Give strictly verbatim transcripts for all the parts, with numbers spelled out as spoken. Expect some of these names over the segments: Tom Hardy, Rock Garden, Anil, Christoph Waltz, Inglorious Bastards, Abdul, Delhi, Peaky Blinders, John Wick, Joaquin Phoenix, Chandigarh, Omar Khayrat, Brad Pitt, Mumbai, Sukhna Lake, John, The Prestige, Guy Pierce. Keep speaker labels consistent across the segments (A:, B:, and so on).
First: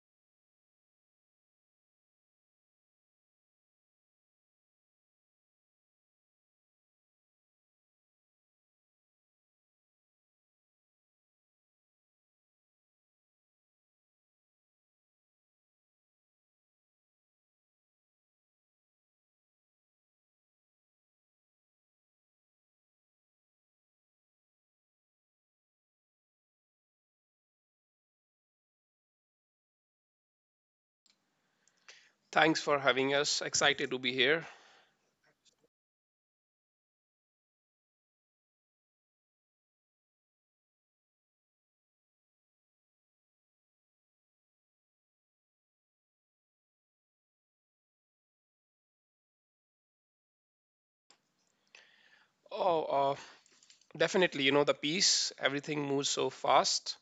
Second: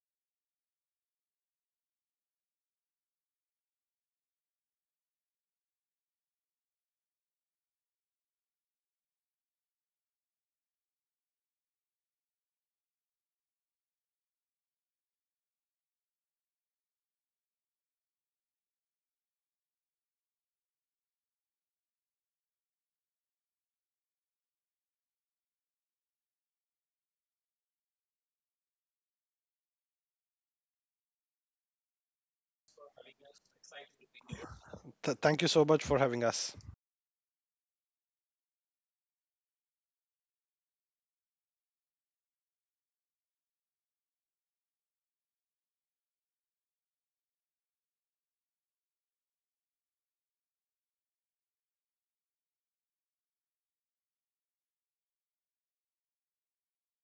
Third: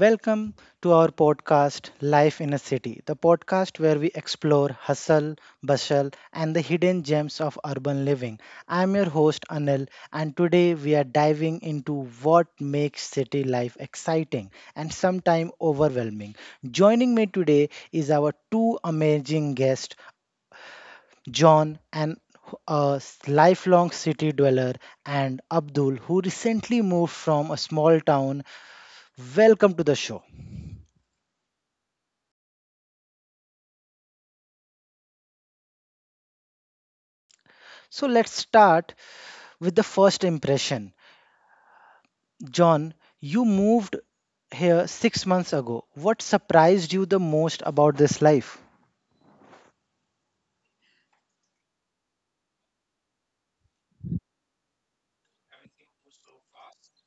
A: Welcome to our podcast, Life in a City, the podcast where we explore hustle, bustle, and the hidden gems of urban living. I'm your host, Anil, and today we are diving into what makes city life exciting and sometimes overwhelming. Joining me today is our two amazing guests, John and a lifelong city dweller, and Abdul, who recently moved from a small town. Welcome to the show.
B: Thanks for having us. Excited to be here.
C: Th- thank you so much for having us.
A: So let's start with the first impression. John, you moved here six months ago. What surprised you the most about this life?
B: Oh, uh, Definitely. You know, the peace, everything moves so fast.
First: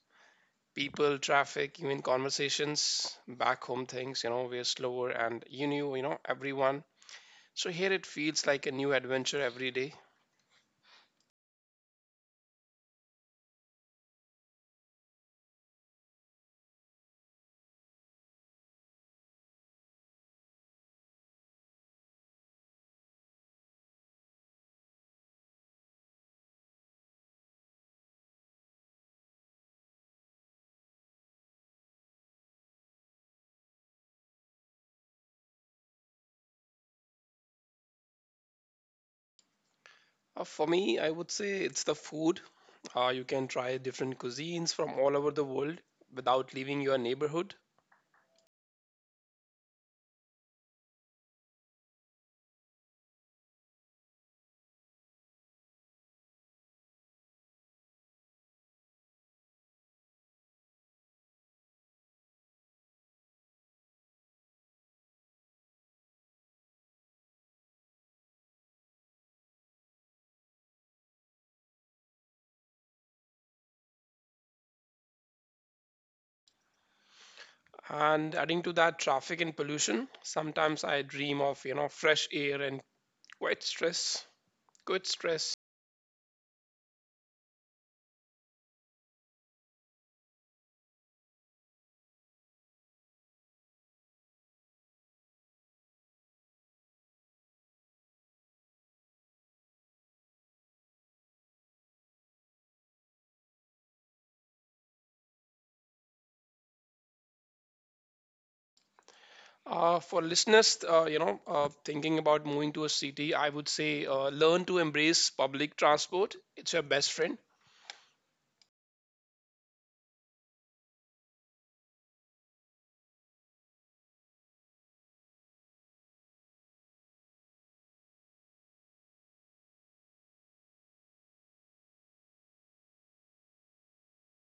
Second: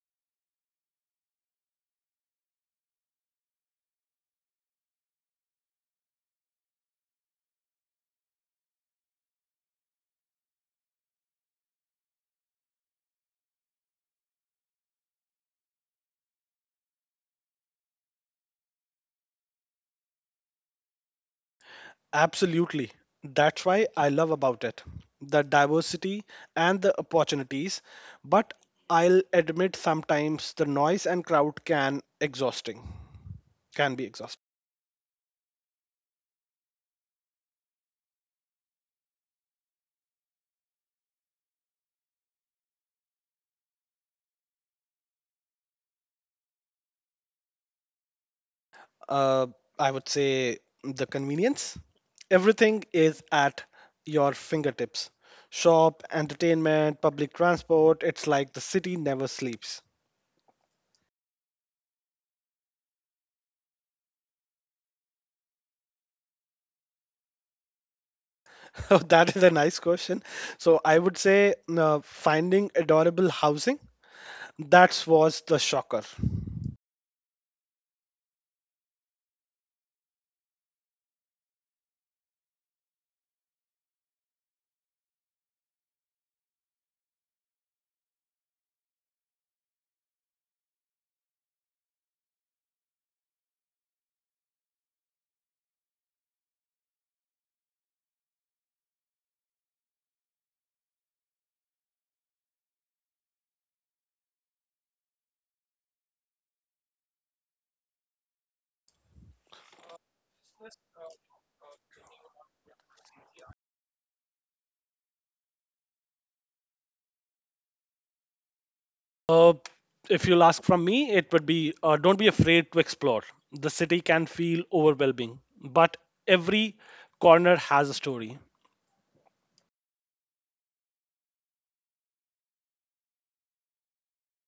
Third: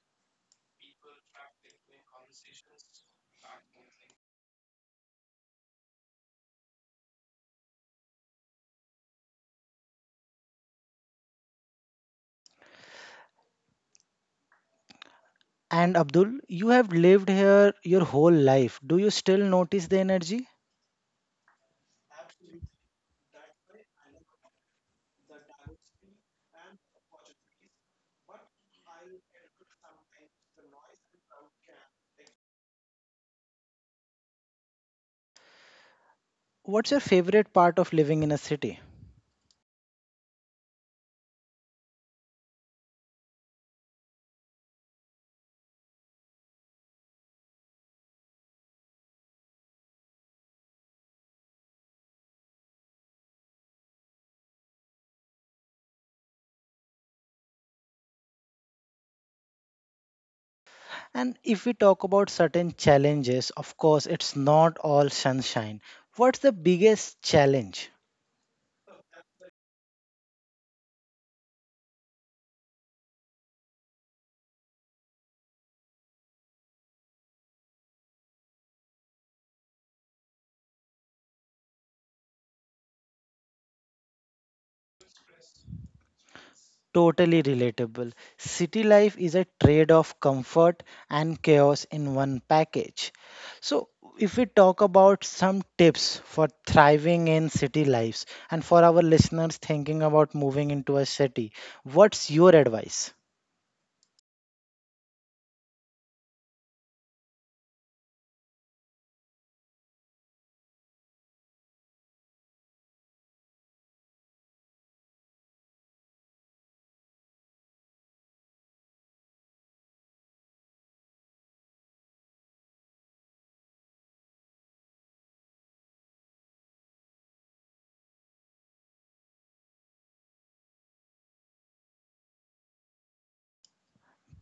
B: People, traffic, even conversations, back home things, you know, we're slower and you knew, you know, everyone. So here it feels like a new adventure every day.
A: And Abdul, you have lived here your whole life. Do you still notice the energy?
C: Absolutely. That's why I love about it the diversity and the opportunities. But I'll admit sometimes the noise and crowd can exhausting, can be exhausting.
A: What's your favorite part of living in a city?
B: Uh, for me, I would say it's the food. Uh, you can try different cuisines from all over the world without leaving your neighborhood.
C: Uh, I would say the convenience. Everything is at your fingertips. Shop, entertainment, public transport. It's like the city never sleeps.
A: And if we talk about certain challenges, of course, it's not all sunshine. What's the biggest challenge?
C: Oh, that is a nice question. So I would say uh, finding adorable housing. That was the shocker.
B: And adding to that, traffic and pollution. Sometimes I dream of, you know, fresh air and quiet stress. Good stress.
A: Totally relatable. City life is a trade of comfort and chaos in one package. So, if we talk about some tips for thriving in city lives and for our listeners thinking about moving into a city, what's your advice?
B: Uh, for listeners, uh, you know, uh, thinking about moving to a city, I would say uh, learn to embrace public transport. It's your best friend.
C: Uh, if you'll ask from me, it would be uh, don't be afraid to explore. The city can feel overwhelming, but every corner has a story.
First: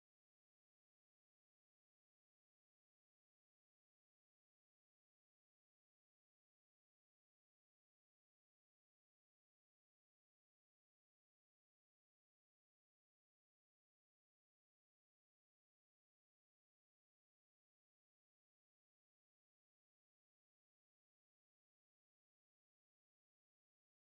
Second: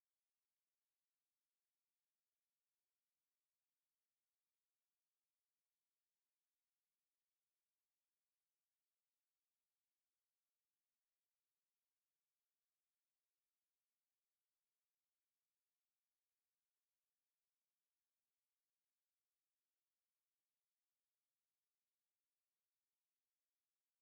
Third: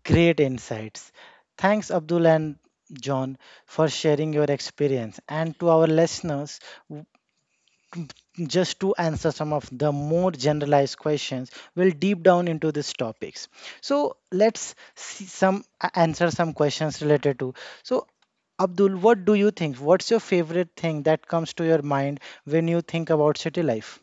A: Great insights. Thanks, Abdul and John, for sharing your experience. And to our listeners, just to answer some of the more generalized questions, we'll deep down into these topics. So let's see some a- answer some questions related to. So, Abdul, what do you think? What's your favorite thing that comes to your mind when you think about city life?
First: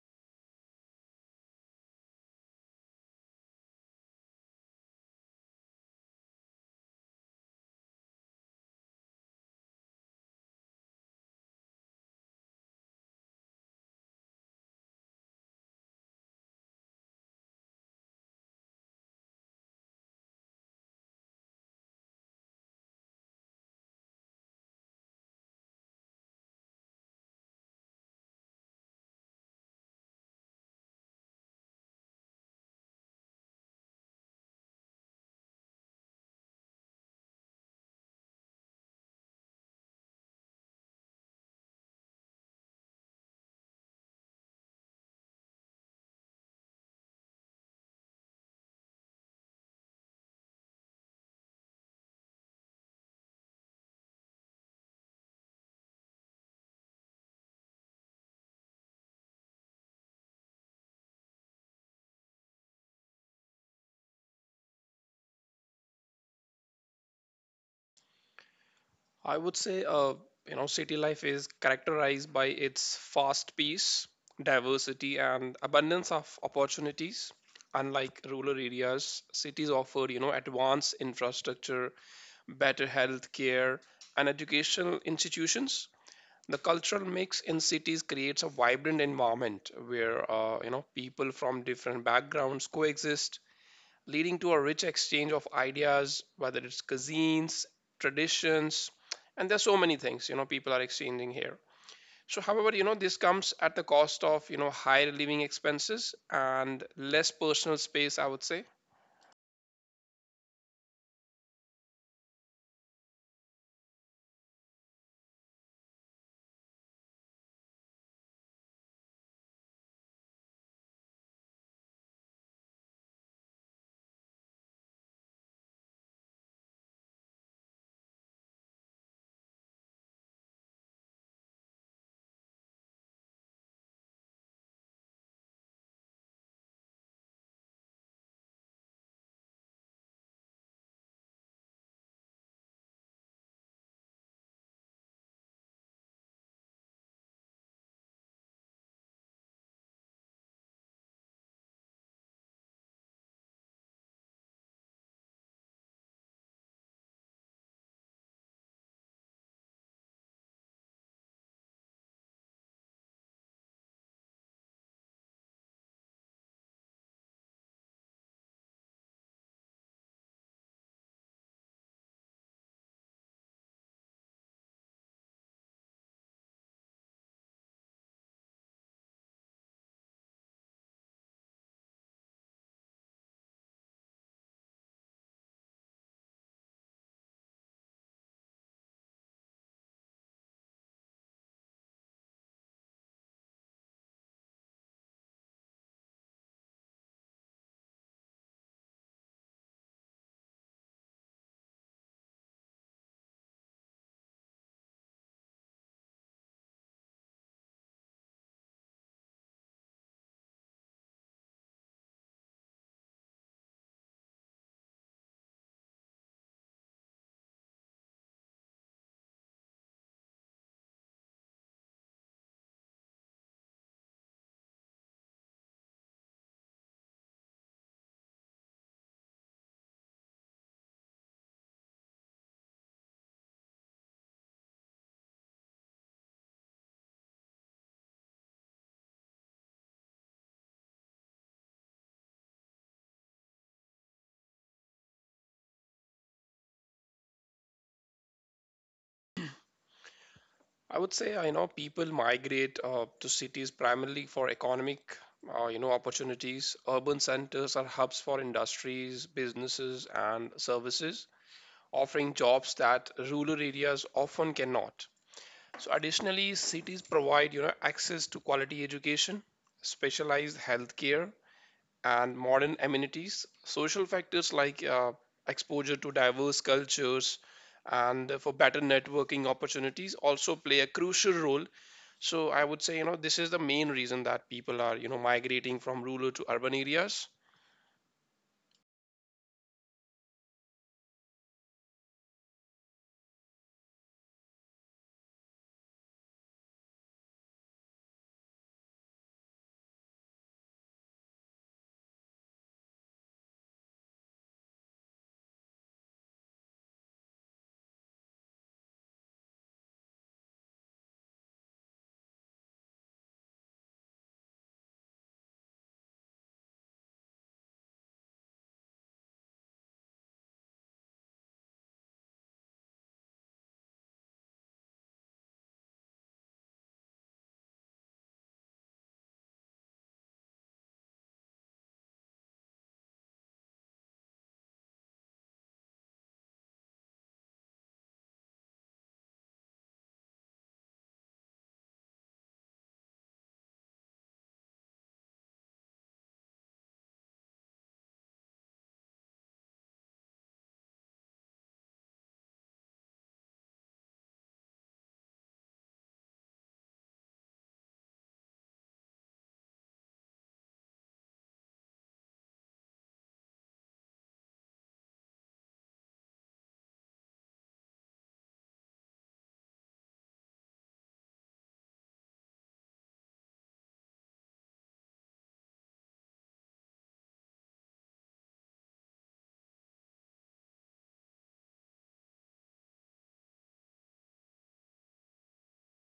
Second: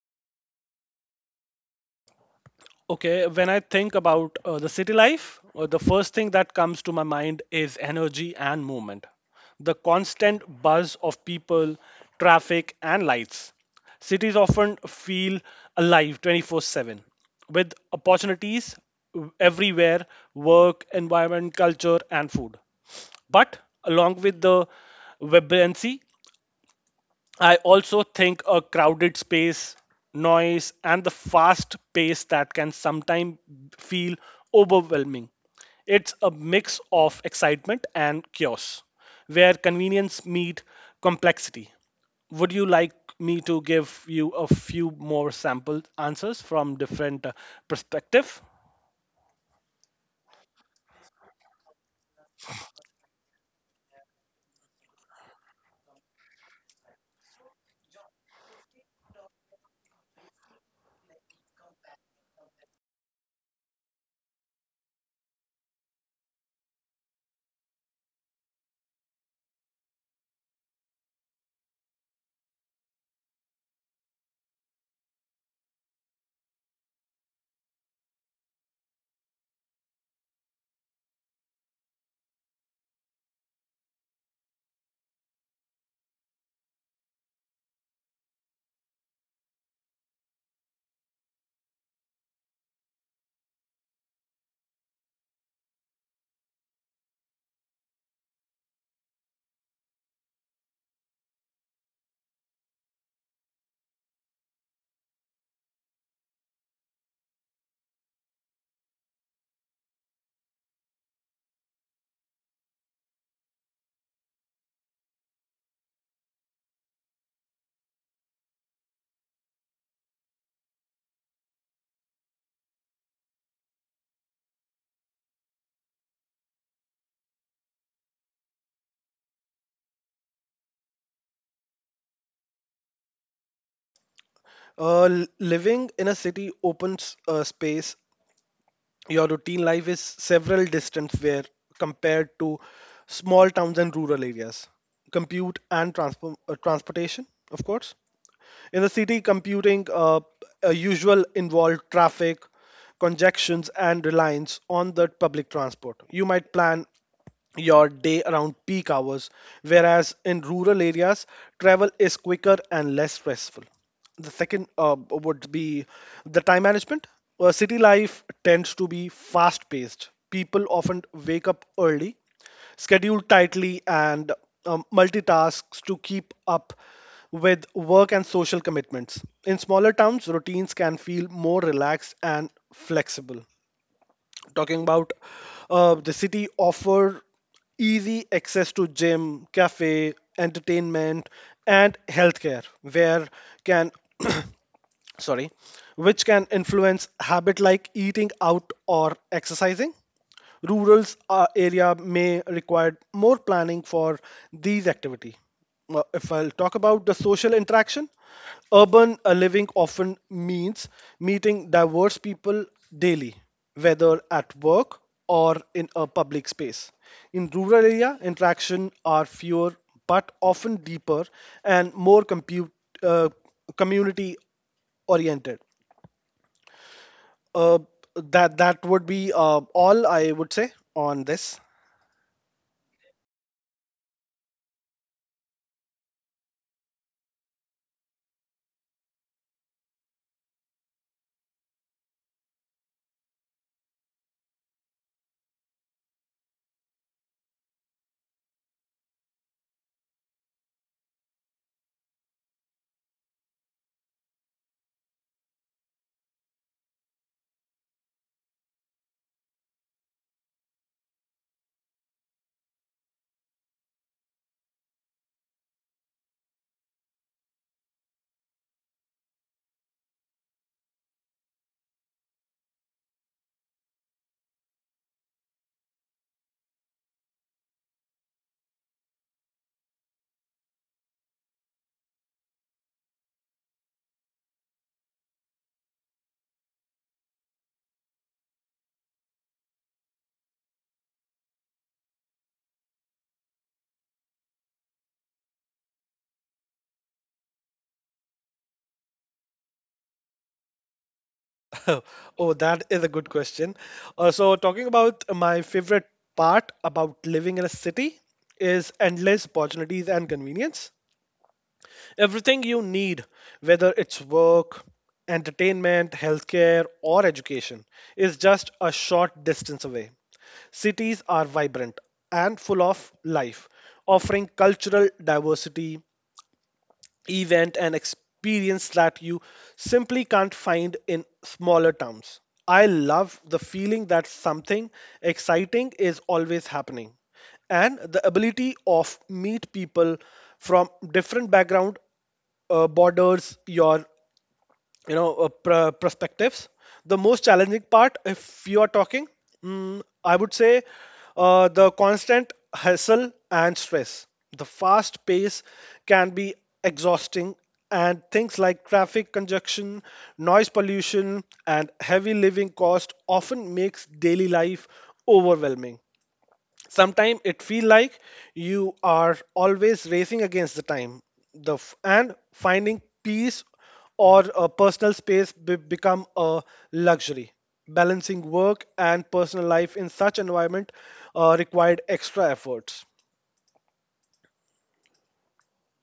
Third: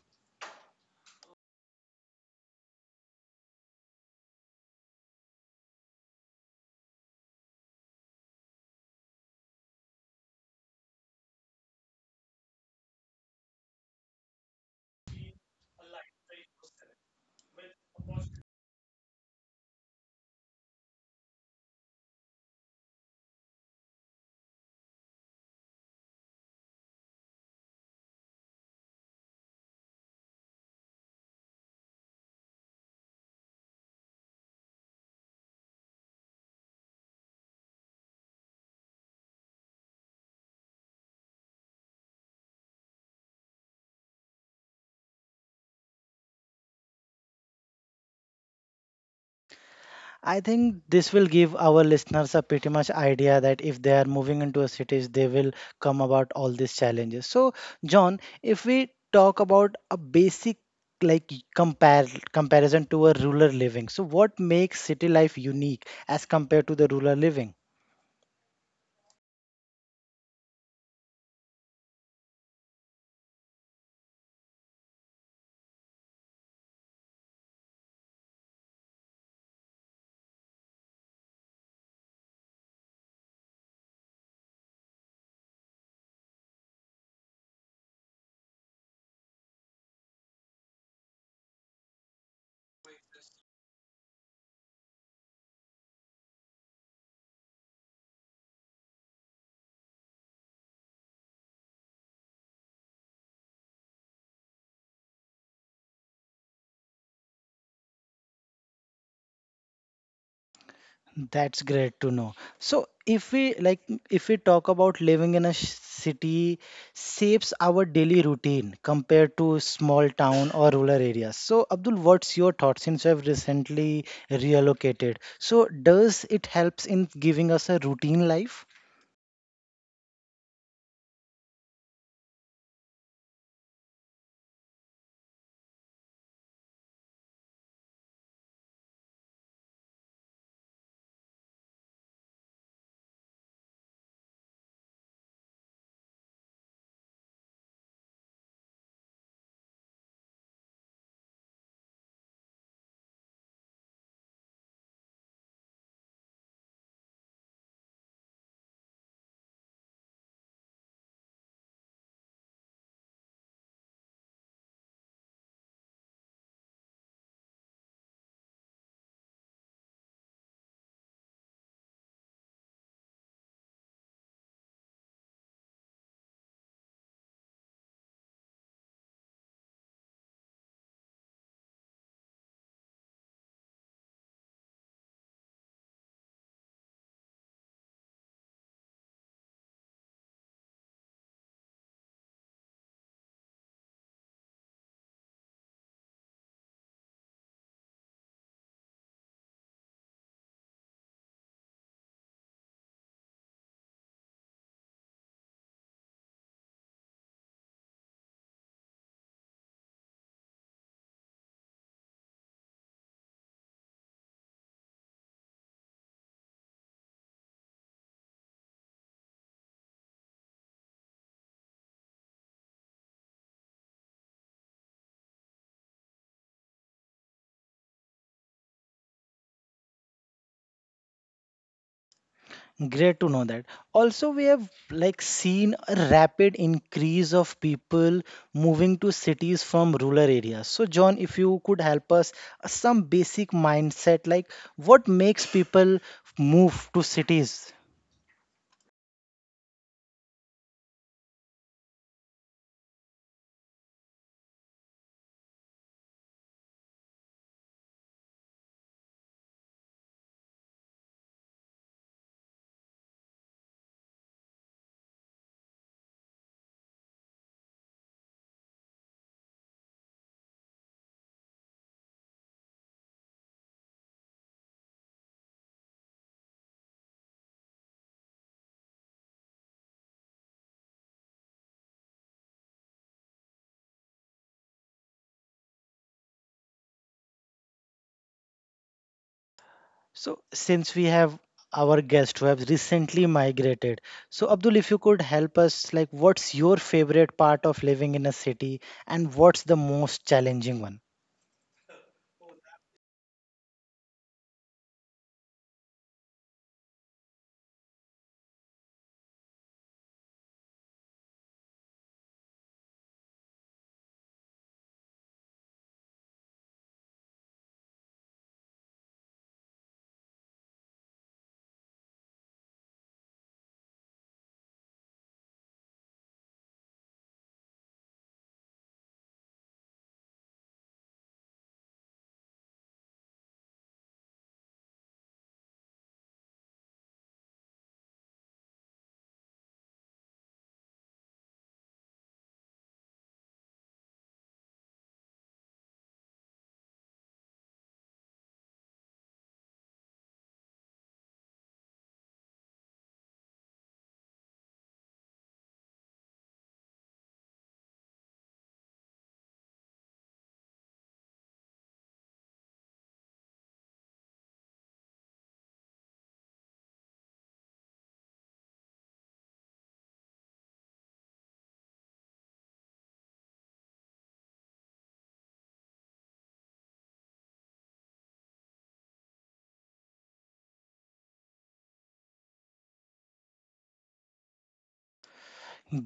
C: Okay, when I think about uh, the city life, uh, the first thing that comes to my mind is energy and movement. The constant buzz of people, traffic, and lights. Cities often feel alive twenty-four seven with opportunities everywhere work, environment, culture, and food. But along with the vibrancy I also think a crowded space, noise, and the fast pace that can sometimes feel overwhelming. It's a mix of excitement and chaos, where convenience meet complexity. Would you like me to give you a few more sample answers from different uh, perspective?
A: I think this will give our listeners a pretty much idea that if they are moving into a cities, they will come about all these challenges. So, John, if we talk about a basic like compare comparison to a rural living, so what makes city life unique as compared to the rural living?
B: I would say, uh, you know, city life is characterized by its fast pace, diversity, and abundance of opportunities. Unlike rural areas, cities offer, you know, advanced infrastructure, better health care, and educational institutions. The cultural mix in cities creates a vibrant environment where uh, you know people from different backgrounds coexist, leading to a rich exchange of ideas, whether it's cuisines, traditions, and there's so many things, you know people are exchanging here. So however, you know this comes at the cost of, you know higher living expenses and less personal space, I would say.
A: That's great to know. So if we like, if we talk about living in a sh- city shapes our daily routine compared to small town or rural areas. So Abdul, what's your thoughts since you have recently relocated? So does it helps in giving us a routine life?
C: Uh, l- living in a city opens uh, space, your routine life is several distance where compared to small towns and rural areas, compute and transpo- uh, transportation, of course, in the city computing uh, uh, usual involved traffic congestions and reliance on the public transport. You might plan your day around peak hours, whereas in rural areas, travel is quicker and less stressful. The second uh, would be the time management. Uh, city life tends to be fast paced. People often wake up early, schedule tightly, and um, multitasks to keep up with work and social commitments. In smaller towns, routines can feel more relaxed and flexible, talking about uh, the city offer easy access to gym, cafe, entertainment, and healthcare where can sorry, which can influence habit like eating out or exercising. Rural uh, area may require more planning for these activity. Uh, If I'll talk about the social interaction, urban uh, living often means meeting diverse people daily, whether at work or in a public space. In rural area, interaction are fewer but often deeper and more compute, uh, community oriented. Uh, that that would be uh, all I would say on this.
A: Great to know that. Also, we have like seen a rapid increase of people moving to cities from rural areas. So, John, if you could help us uh, some basic mindset, like what makes people move to cities?
B: I would say, uh, you know, people migrate uh, to cities primarily for economic, uh, you know, opportunities. Urban centers are hubs for industries, businesses, and services, offering jobs that rural areas often cannot. So additionally, cities provide, you know, access to quality education, specialized healthcare, and modern amenities. Social factors like uh, exposure to diverse cultures and uh, for better networking opportunities also play a crucial role. So I would say, you know, this is the main reason that people are, you know, migrating from rural to urban areas.
A: So, since we have our guest who have recently migrated, so Abdul, if you could help us, like what's your favorite part of living in a city and what's the most challenging one?
C: Oh, that is a good question. Uh, so talking about my favorite part about living in a city is endless opportunities and convenience. Everything you need, whether it's work, entertainment, healthcare, or education, is just a short distance away. Cities are vibrant and full of life, offering cultural diversity, event and experience that you simply can't find in smaller towns. I love the feeling that something exciting is always happening and the ability of meet people from different background uh, borders your, you know, uh, pr- perspectives. The most challenging part, if you are talking, mm, I would say, uh, the constant hustle and stress, the fast pace can be exhausting, and things like traffic congestion, noise pollution, and heavy living cost often makes daily life overwhelming. Sometimes it feel like you are always racing against the time, the f- and finding peace or a personal space be- become a luxury. Balancing work and personal life in such environment uh, required extra efforts.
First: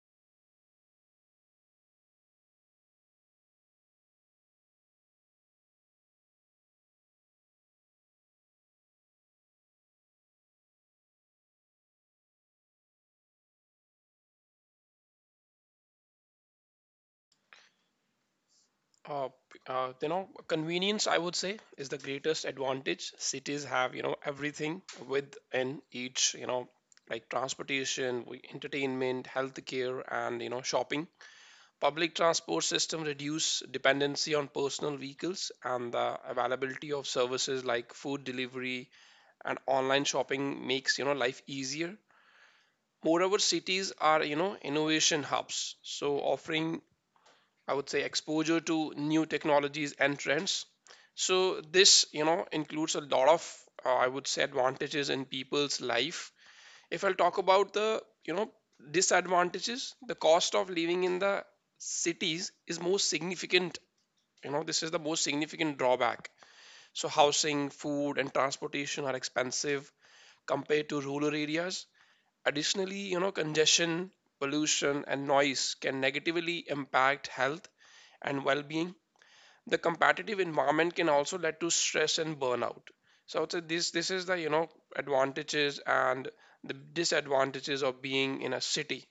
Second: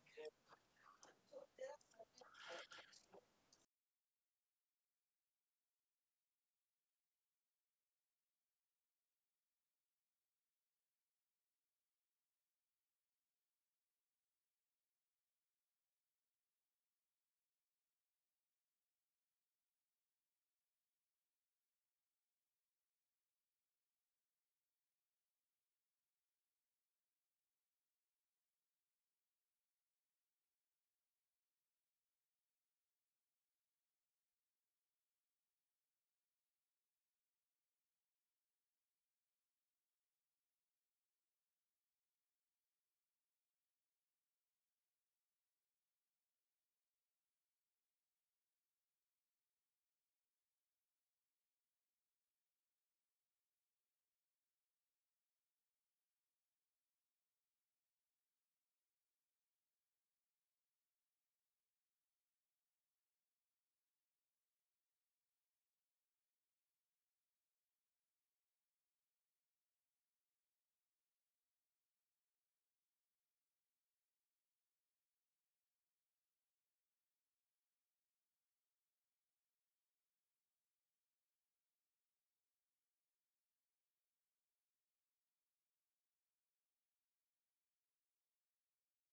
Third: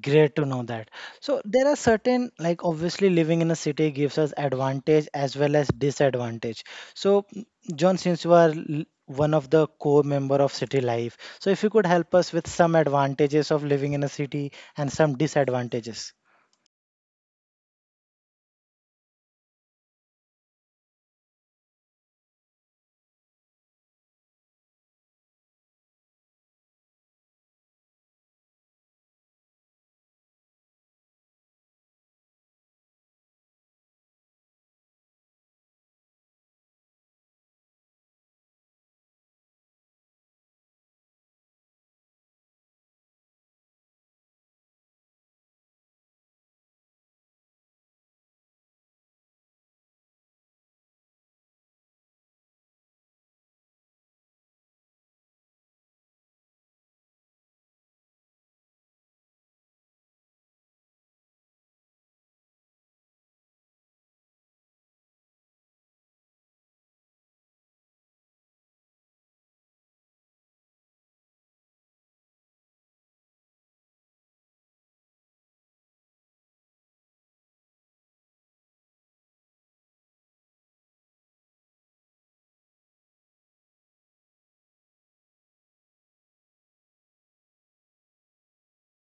A: Great to know that. So there are certain, like obviously living in a city gives us advantage as well as disadvantage. So m- John, since you are l- one of the core member of city life, so if you could help us with some advantages of living in a city and some disadvantages.
B: Uh, uh, you know, convenience, I would say, is the greatest advantage. Cities have, you know, everything within each, you know, like transportation, we- entertainment, healthcare, and, you know, shopping. Public transport system reduce dependency on personal vehicles, and the availability of services like food delivery and online shopping makes, you know, life easier. Moreover, cities are, you know, innovation hubs, so offering, I would say, exposure to new technologies and trends. So this, you know, includes a lot of, uh, I would say, advantages in people's life. If I'll talk about the, you know, disadvantages, the cost of living in the cities is most significant. You know, this is the most significant drawback. So housing, food, and transportation are expensive compared to rural areas. Additionally, you know, congestion, pollution, and noise can negatively impact health and well-being. The competitive environment can also lead to stress and burnout. So I would say this this is the, you know advantages and the disadvantages of being in a city.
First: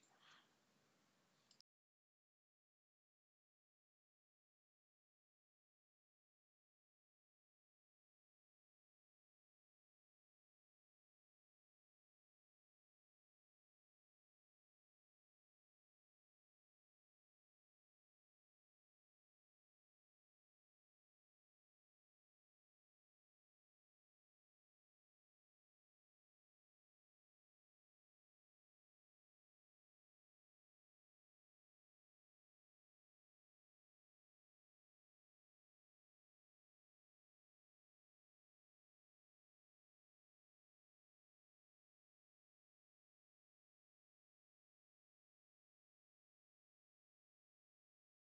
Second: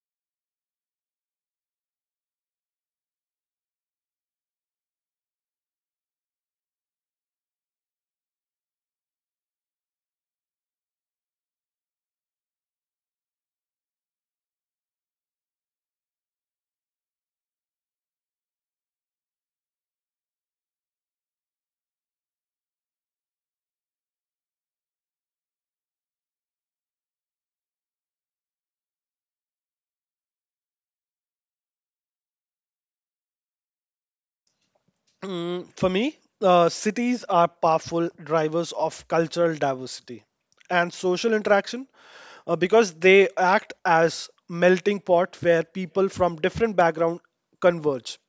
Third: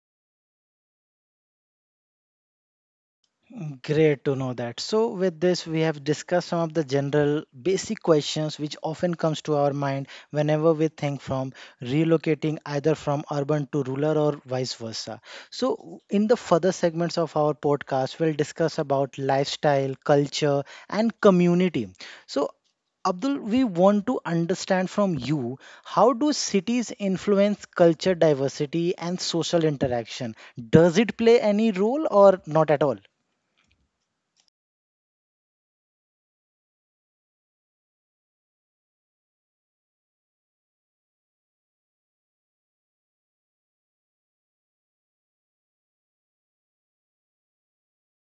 A: Great to know that. So with this, we have discussed some of the general basic questions which often comes to our mind whenever we think from relocating either from urban to rural or vice versa. So in the further segments of our podcast, we'll discuss about lifestyle, culture, and community. So Abdul, we want to understand from you, how do cities influence culture diversity and social interaction? Does it play any role or not at all?
C: Mm, for me, uh, cities are powerful drivers of cultural diversity and social interaction uh, because they act as melting pot where people from different background converge.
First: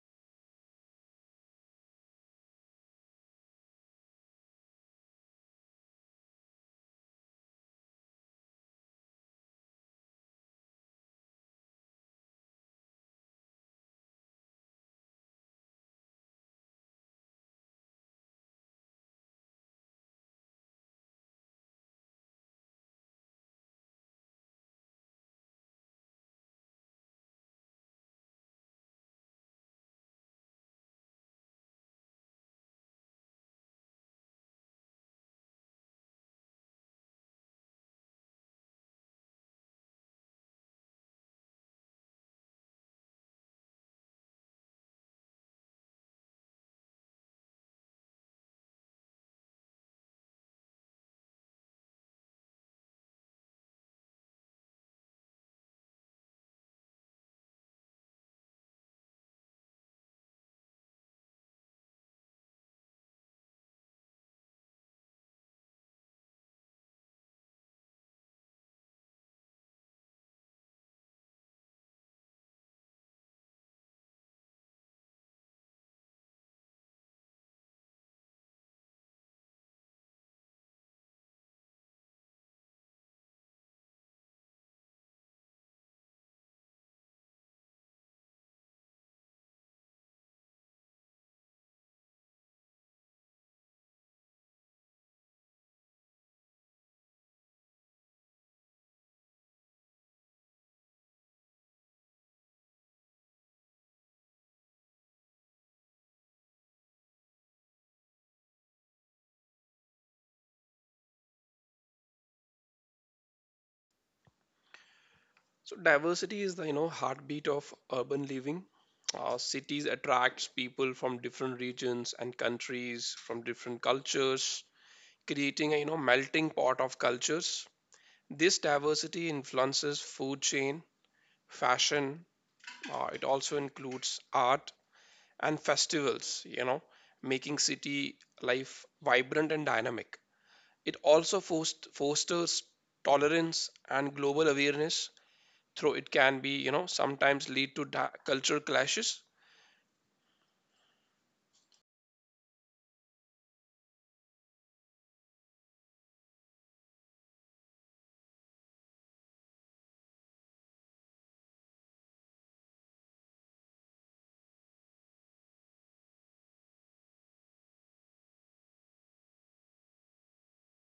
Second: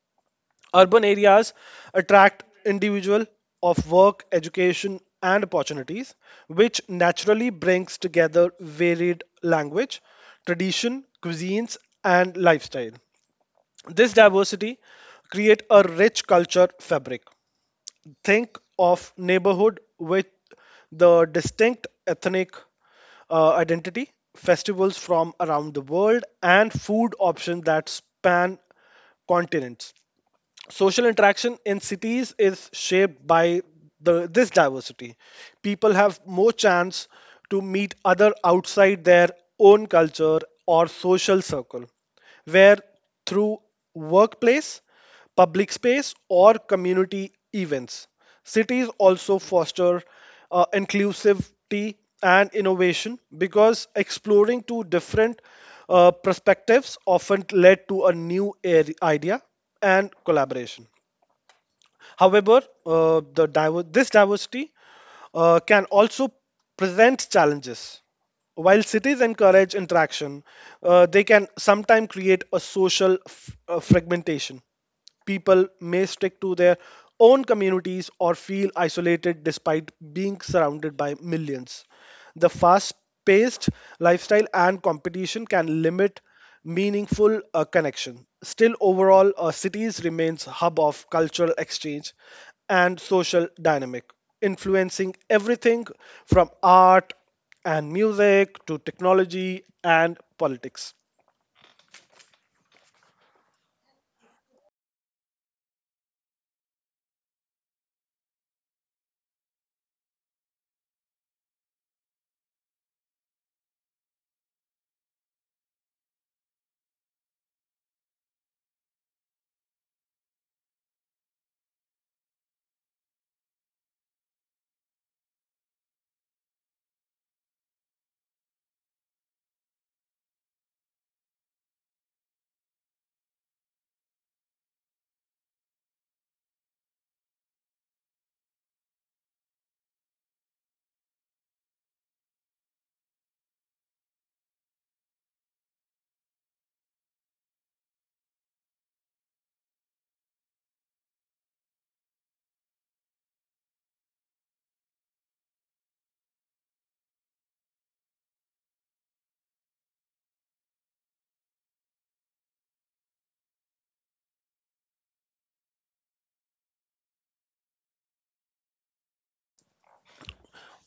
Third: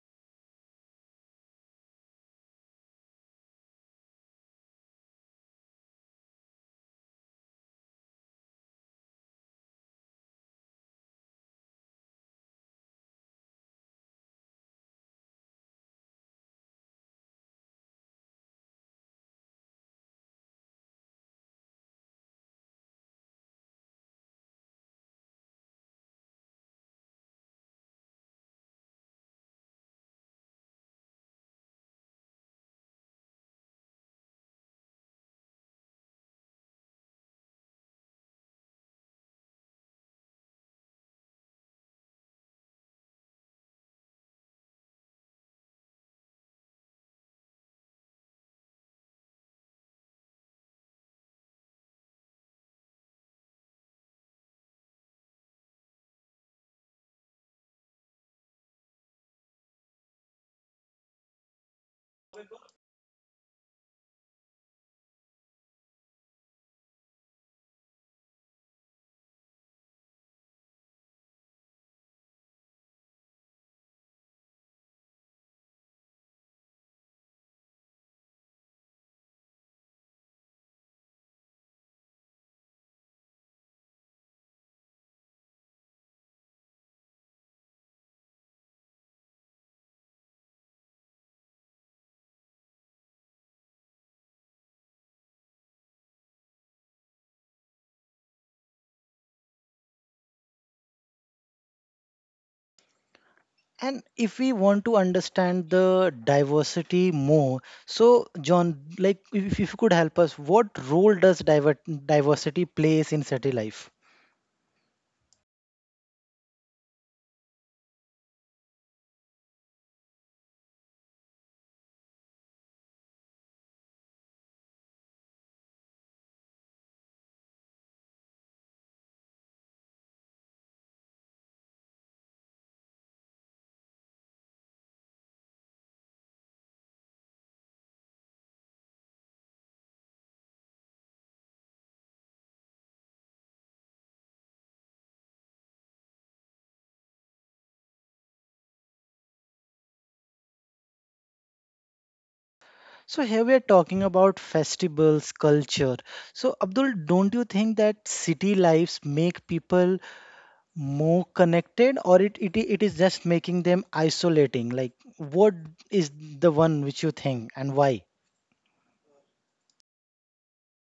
C: Urban areas attract individual of work, education, and opportunities, which naturally brings together varied language, tradition, cuisines, and lifestyle. This diversity create a rich culture fabric. Think of neighborhood with the distinct ethnic uh, identity, festivals from around the world, and food options that span continents. Social interaction in cities is shaped by the this diversity. People have more chance to meet other outside their own culture or social circle, where through workplace, public space, or community events, cities also foster uh, inclusivity and innovation because exploring two different uh, perspectives often led to a new area, idea, and collaboration. However, uh, the diver- this diversity uh, can also present challenges. While cities encourage interaction, uh, they can sometimes create a social f- uh, fragmentation. People may stick to their own communities or feel isolated despite being surrounded by millions. The fast paced lifestyle and competition can limit meaningful uh, connection. Still, overall, uh, cities remains hub of cultural exchange and social dynamic, influencing everything from art and music to technology and politics.
A: And if we want to understand the diversity more, so John, like if, if you could help us, what role does diver diversity plays in city life?
B: So diversity is the, you know heartbeat of urban living. Uh, cities attracts people from different regions and countries, from different cultures, creating a, you know melting pot of cultures. This diversity influences food chain, fashion, uh, it also includes art and festivals, you know, making city life vibrant and dynamic. It also fost- fosters tolerance and global awareness, though it can be, you know, sometimes lead to di- cultural clashes.
A: So here we are talking about festivals, culture. So Abdul, don't you think that city lives make people more connected, or it, it it is just making them isolating? Like, what is the one which you think, and why?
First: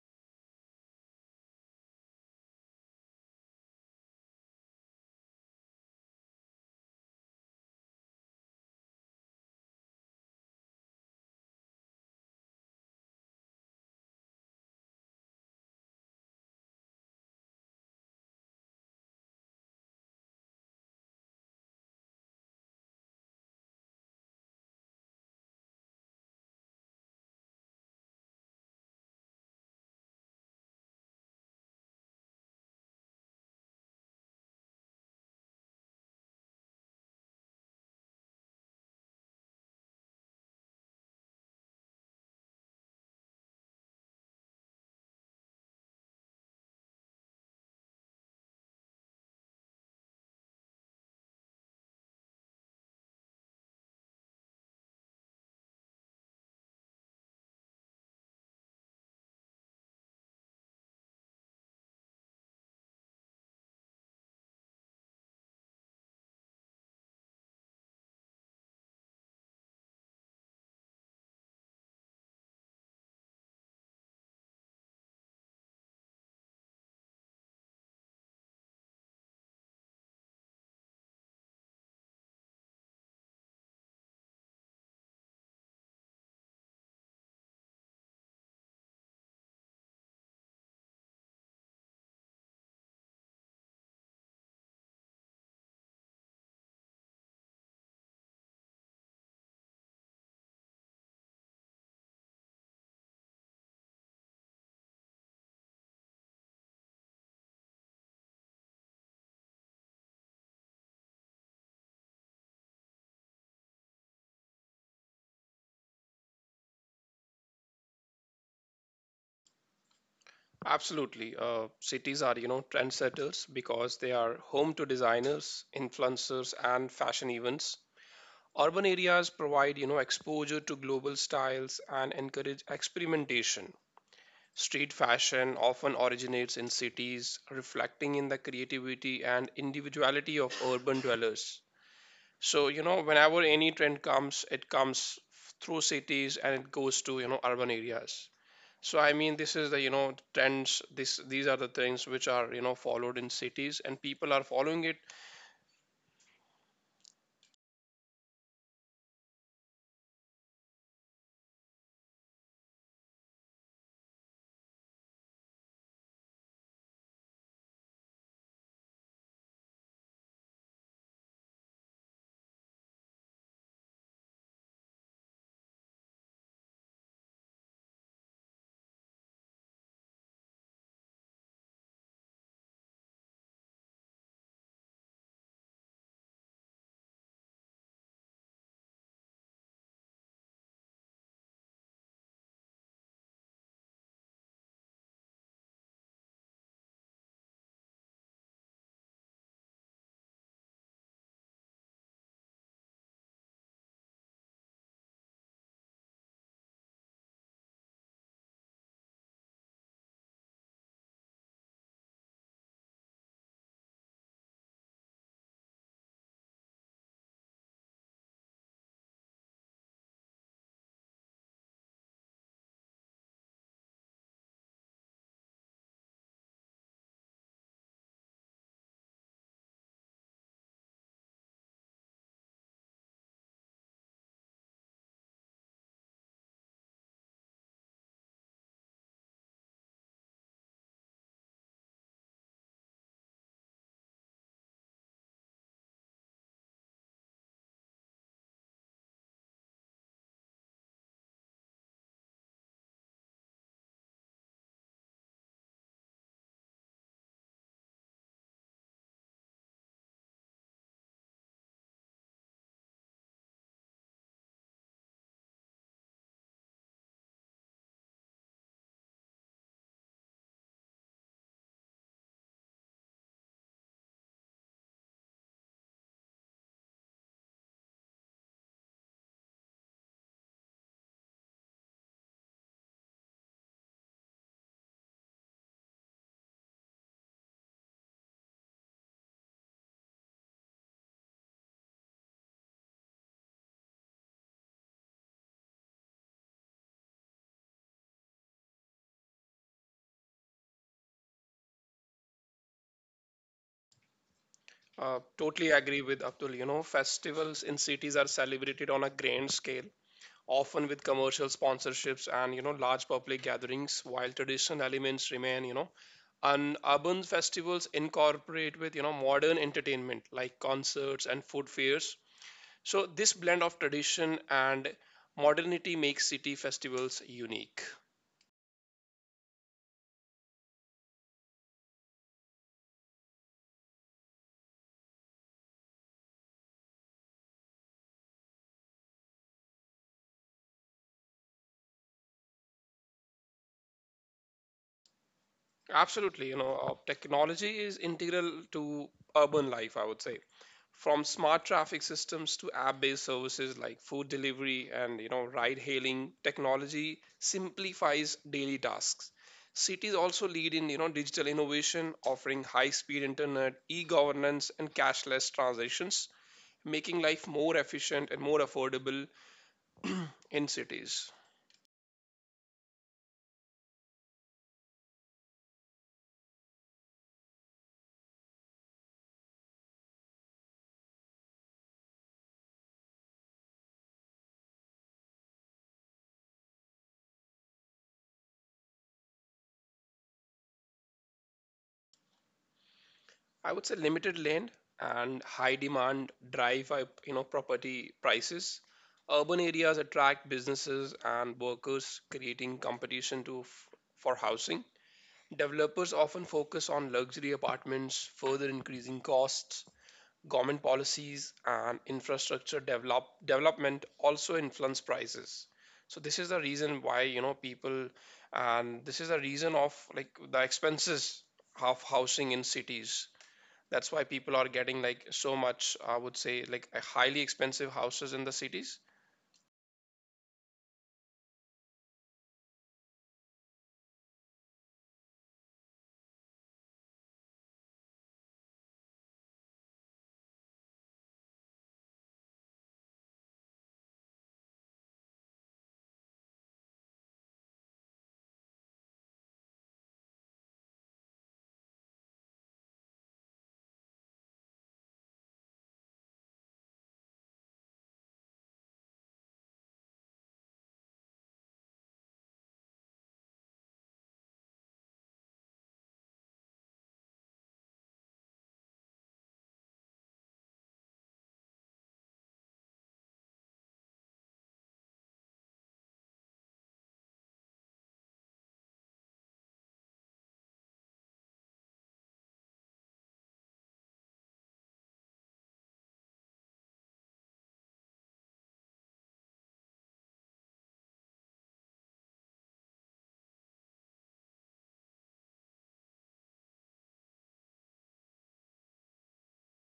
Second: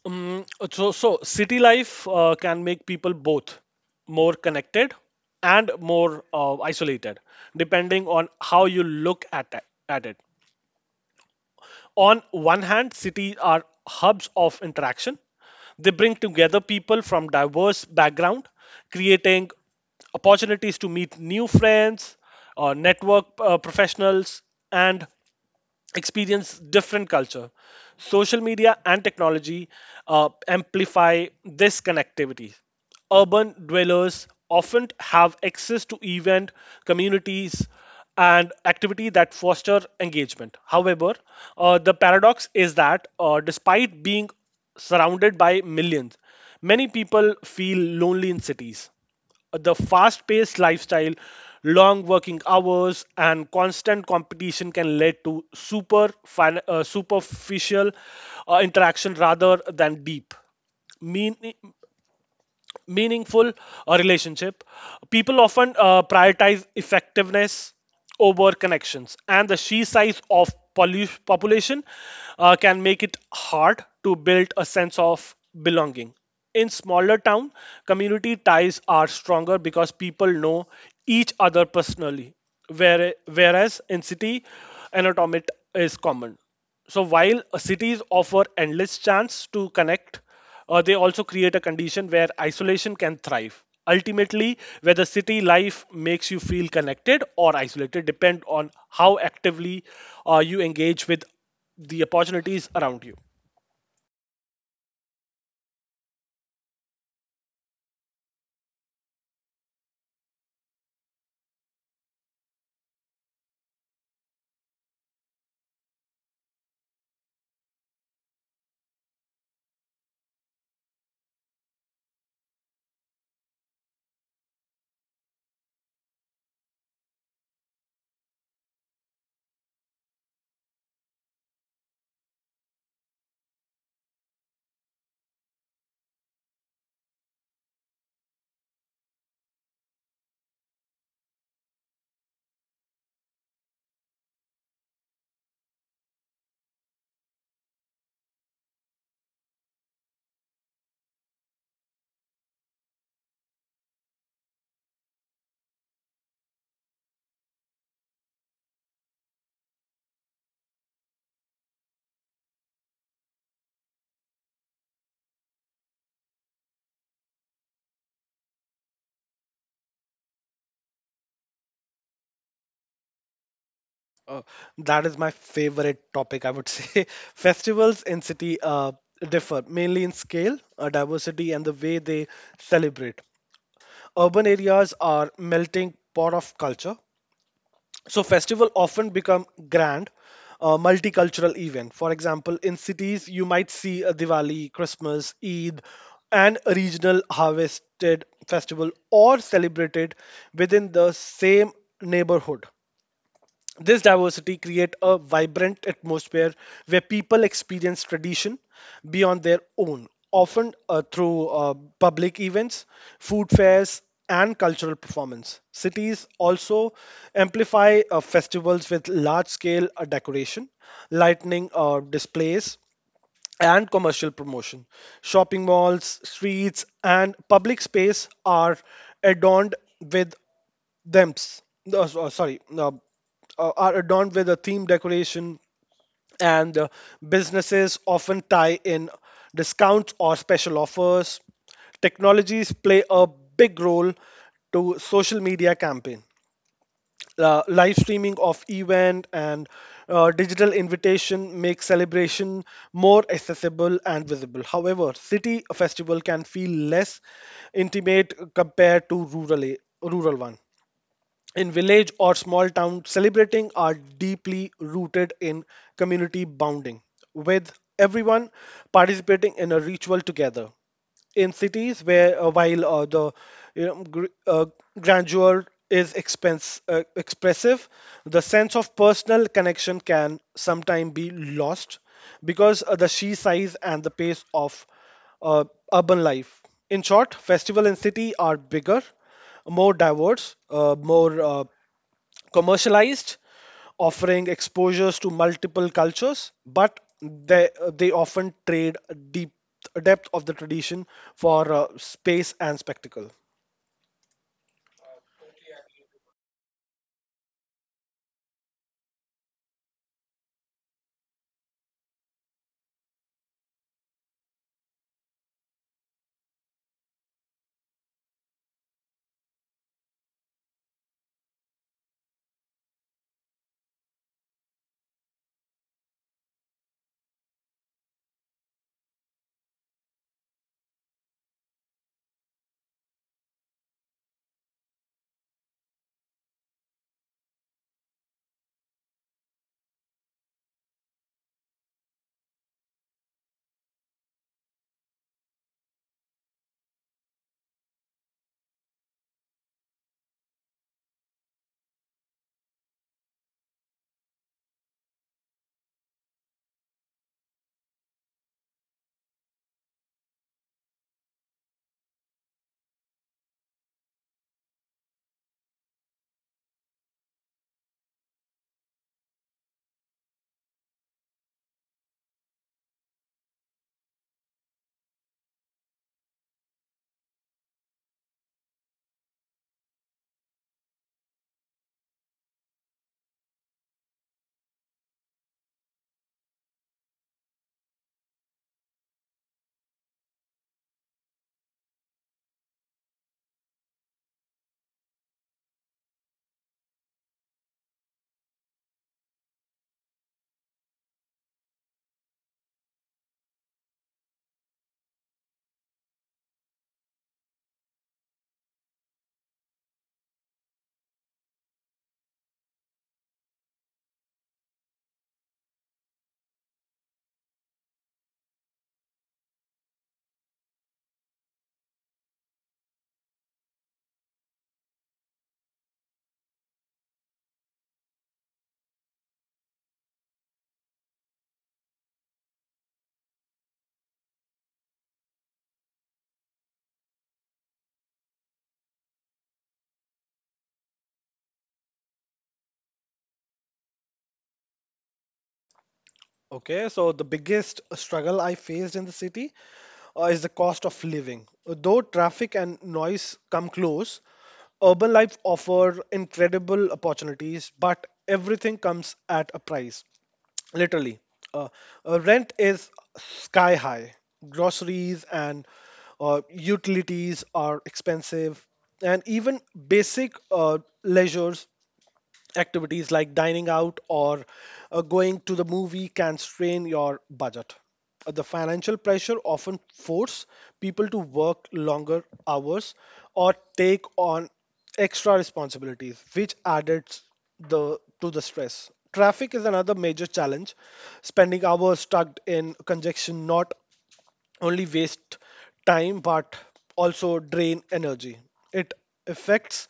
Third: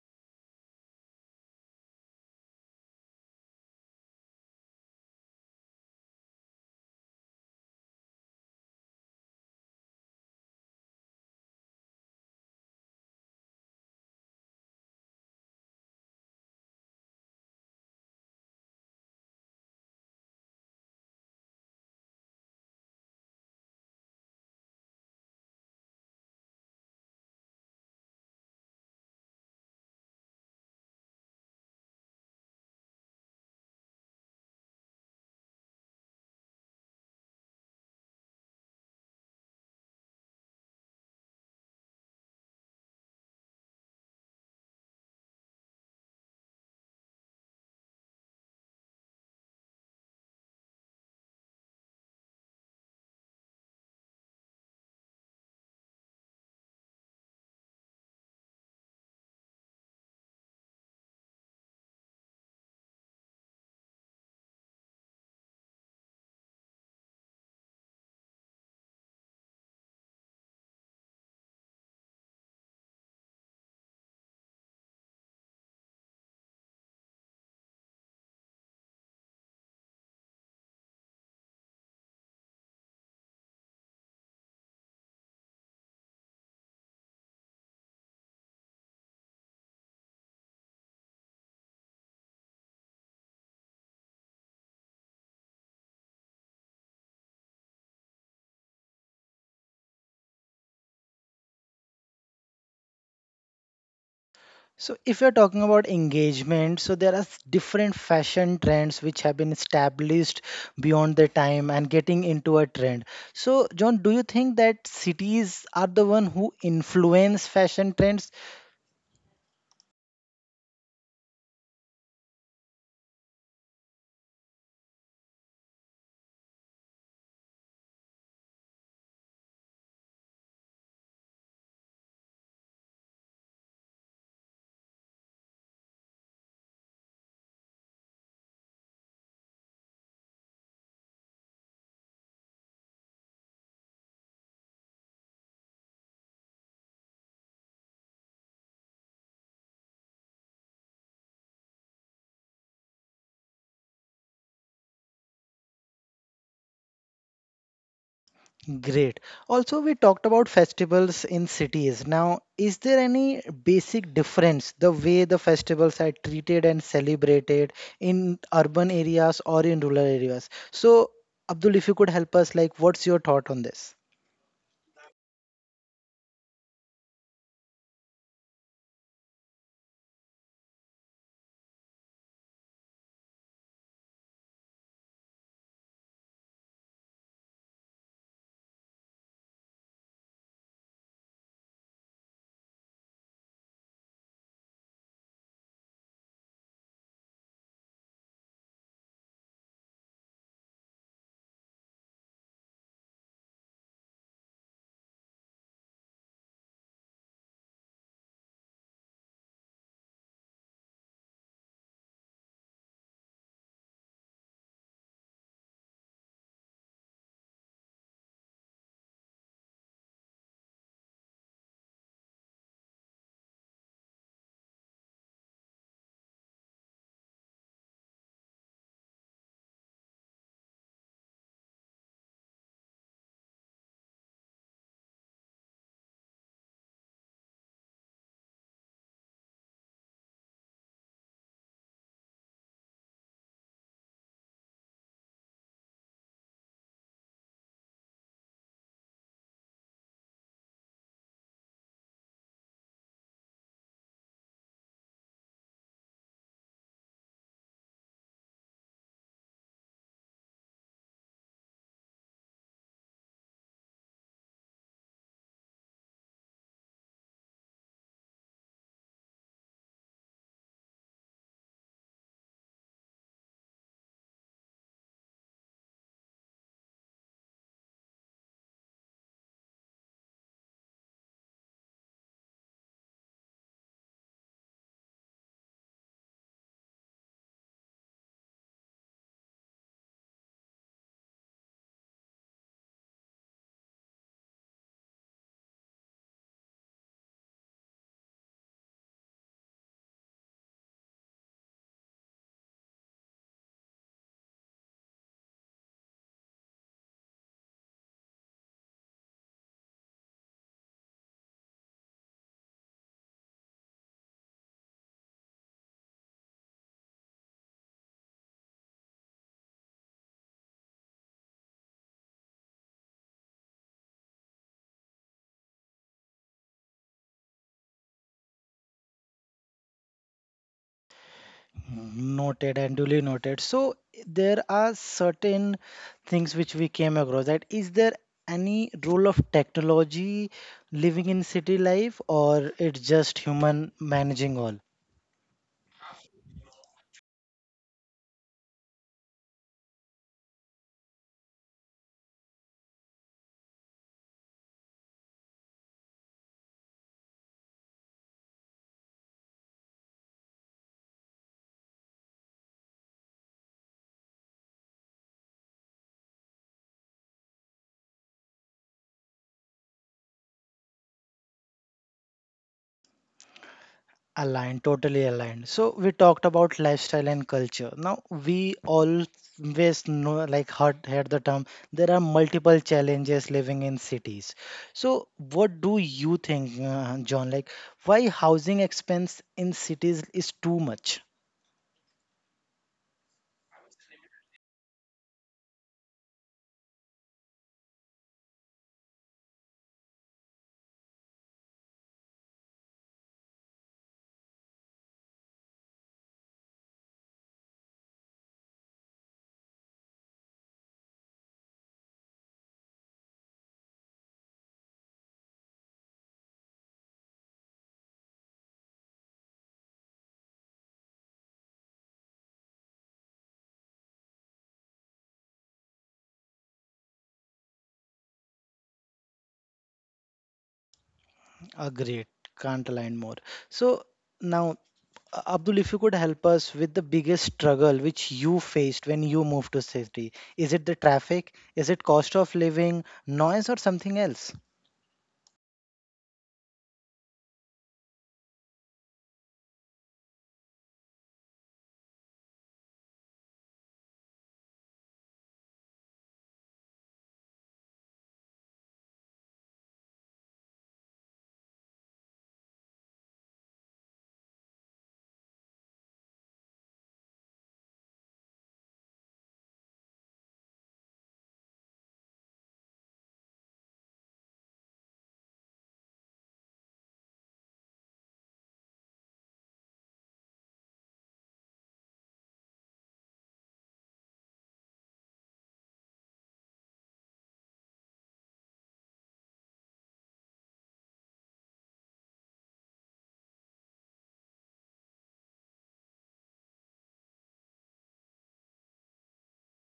C: Um, so, so city life uh, can make people both more connected and more uh, isolated, depending on how you look at it- at it. On one hand, cities are hubs of interaction. They bring together people from diverse backgrounds, creating opportunities to meet new friends, uh, network uh, professionals, and experience different culture. Social media and technology uh, amplify this connectivity. Urban dwellers often have access to event, communities, and activity that foster engagement. However, uh, the paradox is that uh, despite being surrounded by millions, many people feel lonely in cities. The fast paced lifestyle, long working hours, and constant competition can lead to super fin- uh, superficial uh, interaction rather than deep. Mean- Meaningful uh, relationship. People often uh, prioritize effectiveness over connections, and the sheer size of polu- population uh, can make it hard to build a sense of belonging. In smaller town, community ties are stronger because people know each other personally, where, whereas in city, anatomy is common. So while cities offer endless chance to connect, uh, they also create a condition where isolation can thrive. Ultimately, whether city life makes you feel connected or isolated depend on how actively uh, you engage with the opportunities around you.
A: So, if you're talking about engagement, so there are s- different fashion trends which have been established beyond their time and getting into a trend. So, John, do you think that cities are the one who influence fashion trends?
B: Absolutely. Uh, cities are, you know, trendsetters because they are home to designers, influencers, and fashion events. Urban areas provide, you know, exposure to global styles and encourage experimentation. Street fashion often originates in cities, reflecting in the creativity and individuality of urban dwellers. So, you know, whenever any trend comes, it comes through cities and it goes to, you know, urban areas. So, I mean, this is the, you know, trends, this these are the things which are, you know, followed in cities and people are following it.
A: Great. Also, we talked about festivals in cities. Now, is there any basic difference the way the festivals are treated and celebrated in urban areas or in rural areas? So, Abdul, if you could help us, like, what's your thought on this?
C: Uh, that is my favorite topic, I would say. Festivals in city uh, differ mainly in scale, uh, diversity, and the way they celebrate. Urban areas are melting pot of culture, so festival often become grand uh, multicultural event. For example, in cities you might see a Diwali, Christmas, Eid, and a regional harvested festival or celebrated within the same neighborhood. This diversity creates a vibrant atmosphere where people experience tradition beyond their own, often uh, through uh, public events, food fairs, and cultural performance. Cities also amplify uh, festivals with large scale decoration, lightning uh, displays, and commercial promotion. Shopping malls, streets, and public space are adorned with them. No, so- sorry, no, uh, are adorned with a theme decoration, and uh, businesses often tie in discounts or special offers. Technologies play a big role to social media campaign, uh, live streaming of event, and uh, digital invitation make celebration more accessible and visible. However, city festival can feel less intimate compared to rural a- rural one. In village or small town, celebrating are deeply rooted in community bonding with everyone participating in a ritual together. In cities where uh, while uh, the, you know, gr- uh, grandeur is expense uh, expressive, the sense of personal connection can sometimes be lost because of the sheer size and the pace of uh, urban life. In short, festival and city are bigger, more diverse, uh, more uh, commercialized, offering exposures to multiple cultures, but they uh, they often trade deep depth of the tradition for uh, space and spectacle.
B: Uh, totally agree with Abdul. You know, festivals in cities are celebrated on a grand scale, often with commercial sponsorships and, you know, large public gatherings, while traditional elements remain, you know. And urban festivals incorporate with, you know, modern entertainment like concerts and food fairs. So this blend of tradition and modernity makes city festivals unique.
A: Noted and duly noted. So there are certain things which we came across, that is, there any role of technology living in city life or it's just human managing all?
B: Absolutely, you know, uh, technology is integral to urban life, I would say. From smart traffic systems to app-based services like food delivery and, you know, ride-hailing, technology simplifies daily tasks. Cities also lead in, you know, digital innovation, offering high-speed internet, e-governance, and cashless transactions, making life more efficient and more affordable in cities.
A: Aligned, totally aligned. So we talked about lifestyle and culture. Now we always know, like heard, heard the term, there are multiple challenges living in cities. So what do you think, uh, John? Like why housing expense in cities is too much?
B: I would say limited land and high demand drive up, you know, property prices. Urban areas attract businesses and workers, creating competition to f- for housing. Developers often focus on luxury apartments, further increasing costs. Government policies and infrastructure develop development also influence prices. So this is the reason why, you know, people, and this is the reason of like the expenses of housing in cities, that's why people are getting like so much, I would say, like highly expensive houses in the cities.
A: Agreed. Can't align more. So now, uh, Abdul, if you could help us with the biggest struggle which you faced when you moved to city, is it the traffic? Is it cost of living, noise, or something else?
C: Okay, so the biggest struggle I faced in the city uh, is the cost of living. Though traffic and noise come close, urban life offers incredible opportunities, but everything comes at a price. Literally, uh, uh, rent is sky high, groceries and uh, utilities are expensive, and even basic uh, leisure activities like dining out or uh, going to the movie can strain your budget. Uh, The financial pressure often force people to work longer hours or take on extra responsibilities, which adds the to the stress. Traffic is another major challenge. Spending hours stuck in congestion, not only waste time but also drain energy. It affects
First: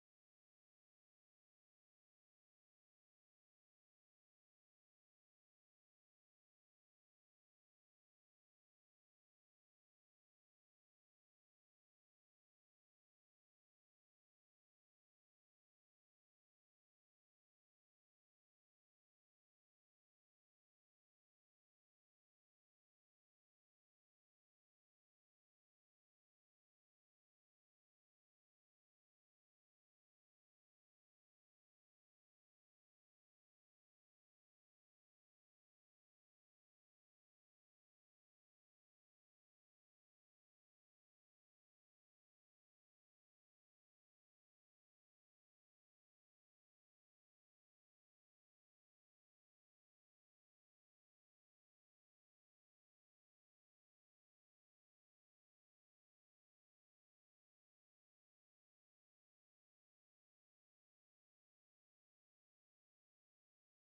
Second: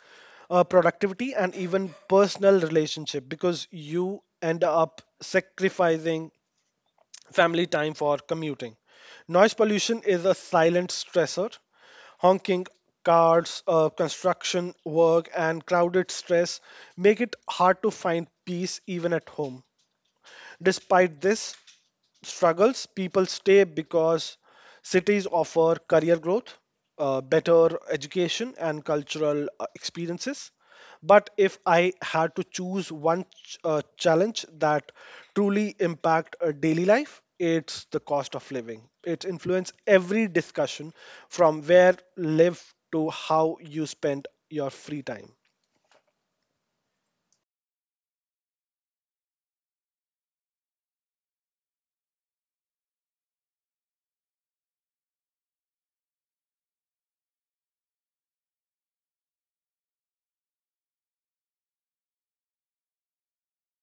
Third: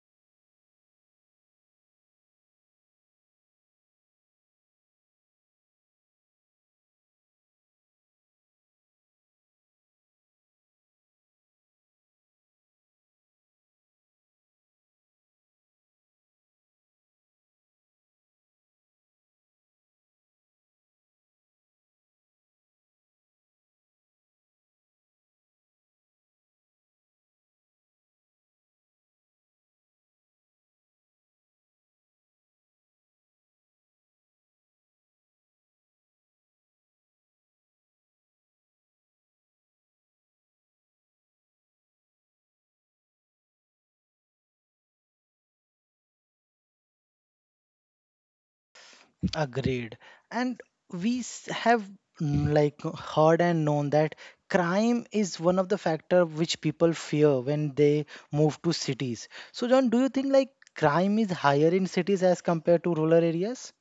C: uh, productivity and even personal relationship because you end up sacrificing family time for commuting. Noise pollution is a silent stressor. Honking cars, uh, construction work, and crowded stress make it hard to find peace even at home. Despite this struggles, people stay because cities offer career growth, uh, better education, and cultural uh, experiences. But if I had to choose one ch- uh, challenge that truly impact a daily life, it's the cost of living. It influences every discussion from where live to how you spend your free time.
A: Agreed. And we s- have mm, like heard and known that crime is one of the factor which people fear when they move to cities. So John, do you think like crime is higher in cities as compared to rural areas?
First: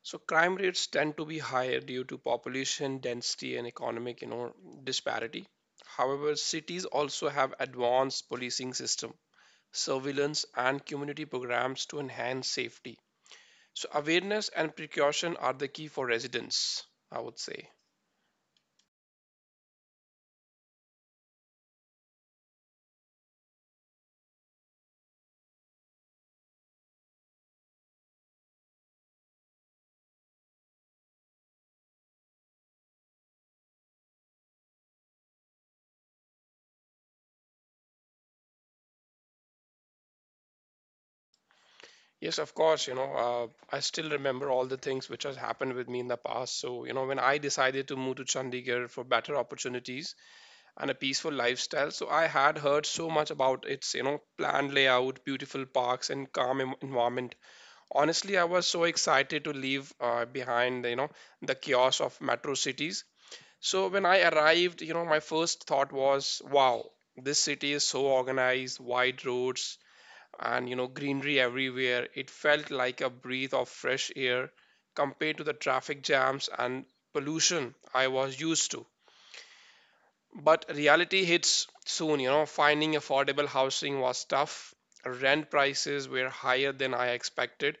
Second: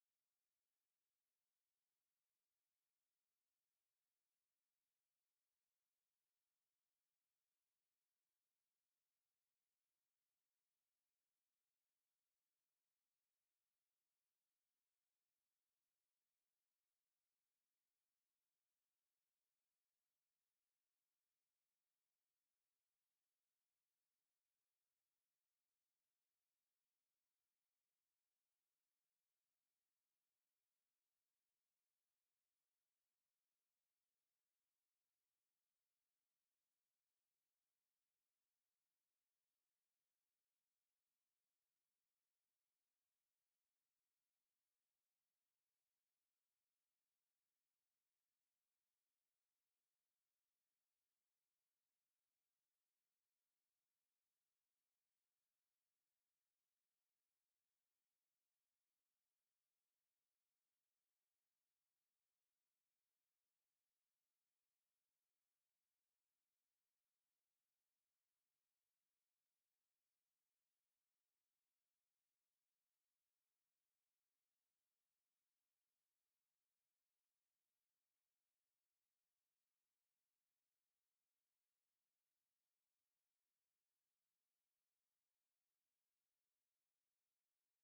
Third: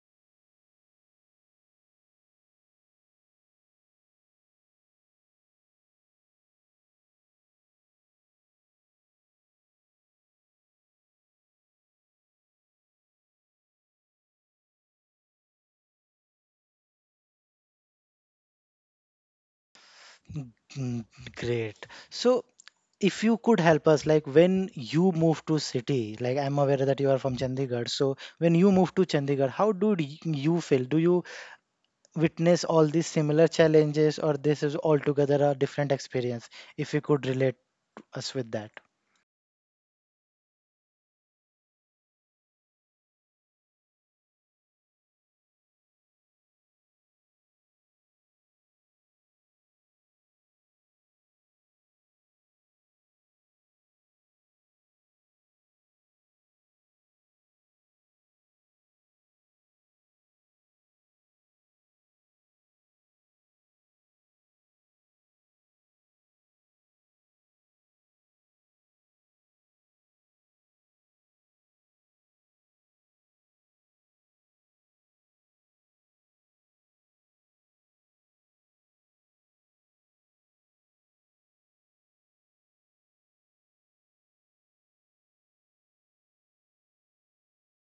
B: So crime rates tend to be higher due to population density and economic, you know, disparity. However, cities also have advanced policing system, surveillance, and community programs to enhance safety. So awareness and precaution are the key for residents, I would say.
A: Mm, great. So if you could help us, like when you move to city, like I'm aware that you are from Chandigarh. So when you move to Chandigarh, how do y- you feel? Do you witness all these similar challenges or this is altogether a different experience, if you could relate us with that.
B: Yes, of course. You know, uh, I still remember all the things which has happened with me in the past. So, you know, when I decided to move to Chandigarh for better opportunities and a peaceful lifestyle, so I had heard so much about its, you know, planned layout, beautiful parks, and calm en- environment. Honestly, I was so excited to leave uh, behind, you know, the chaos of metro cities. So when I arrived, you know, my first thought was, wow, this city is so organized, wide roads, and you know greenery everywhere. It felt like a breath of fresh air compared to the traffic jams and pollution I was used to. But reality hits soon. You know finding affordable housing was tough. Rent prices were higher than I expected.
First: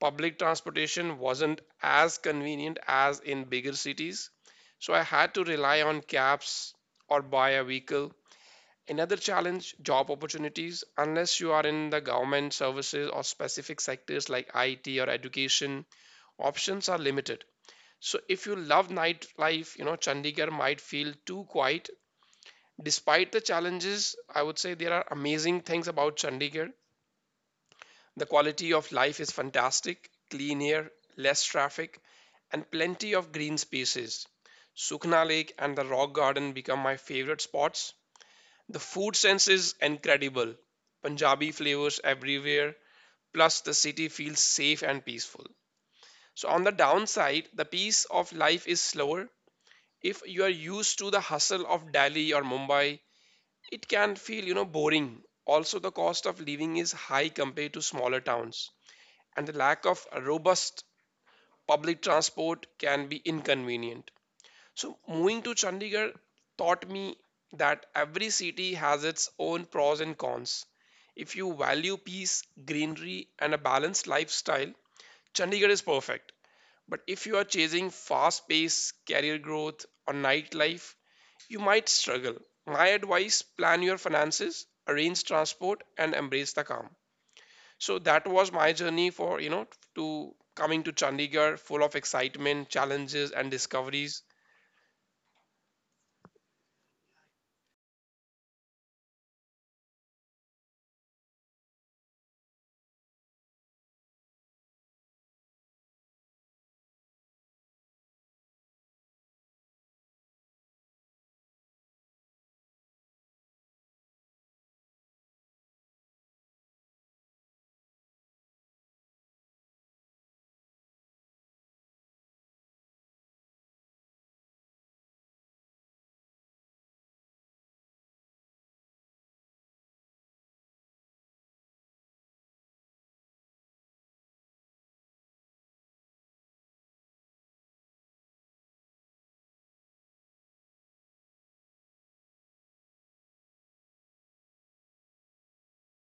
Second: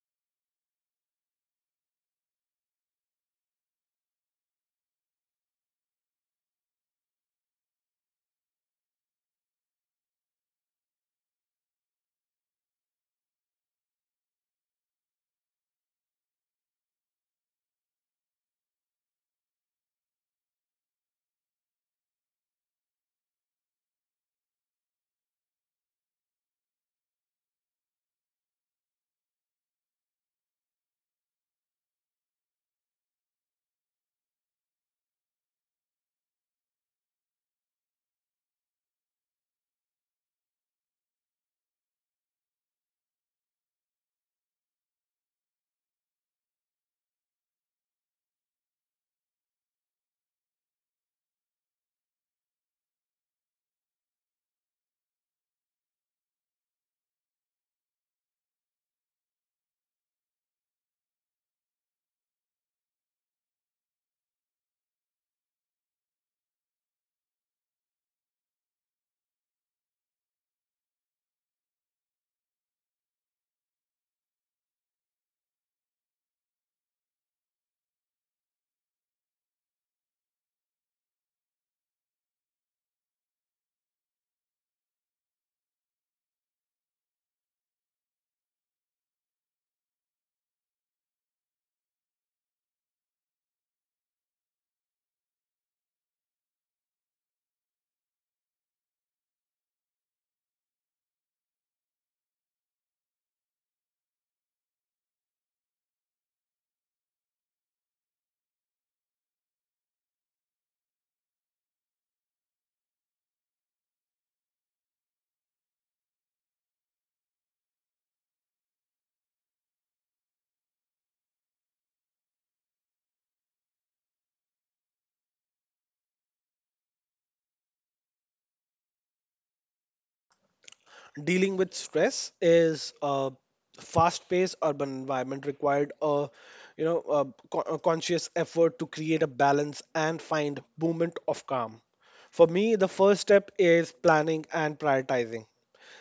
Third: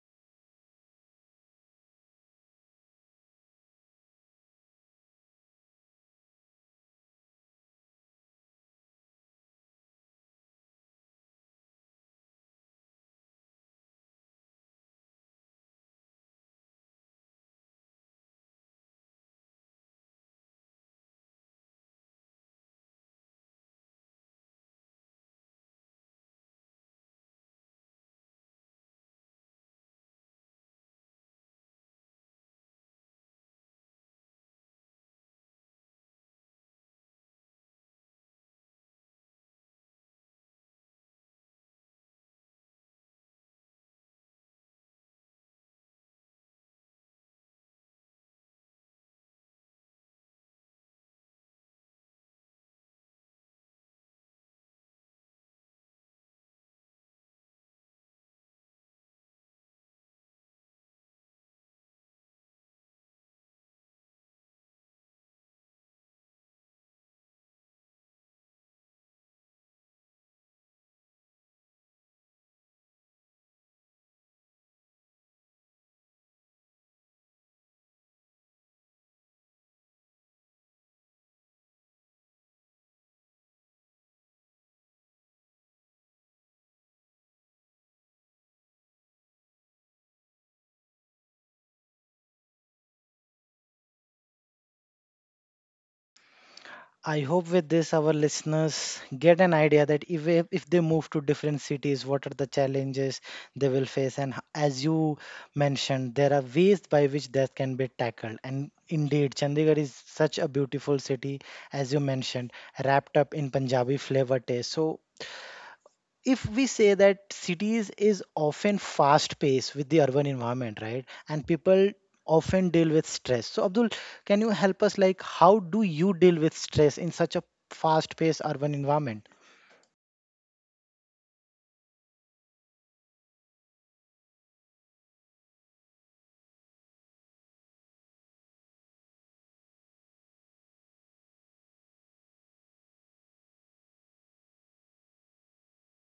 B: Public transportation wasn't as convenient as in bigger cities, so I had to rely on cabs or buy a vehicle. Another challenge, job opportunities. Unless you are in the government services or specific sectors like I T or education, options are limited. So, if you love nightlife, you know, Chandigarh might feel too quiet. Despite the challenges, I would say there are amazing things about Chandigarh. The quality of life is fantastic, clean air, less traffic, and plenty of green spaces. Sukhna Lake and the Rock Garden become my favorite spots. The food sense is incredible. Punjabi flavors everywhere, plus the city feels safe and peaceful. So, on the downside, the pace of life is slower. If you are used to the hustle of Delhi or Mumbai, it can feel, you know, boring. Also, the cost of living is high compared to smaller towns, and the lack of robust public transport can be inconvenient. So, moving to Chandigarh taught me that every city has its own pros and cons. If you value peace, greenery, and a balanced lifestyle, Chandigarh is perfect. But if you are chasing fast pace, career growth, or nightlife, you might struggle. My advice, plan your finances, arrange transport, and embrace the calm. So, that was my journey for, you know, to coming to Chandigarh, full of excitement, challenges, and discoveries.
A: I hope with this our listeners get an idea that if if they move to different cities what are the challenges they will face, and h- as you mentioned there are ways by which that can be tackled. And indeed Chandigarh is such a beautiful city, as you mentioned, wrapped up in Punjabi flavor taste. So if we say that cities is often fast paced with the urban environment, right, and people often deal with stress, so Abdul, can you help us, like how do you deal with stress in such a fast paced urban environment?
C: Dealing with stress is a fast-paced urban environment required a, you know, a, co- a conscious effort to create a balance and find moment of calm. For me, the first step is planning and prioritizing.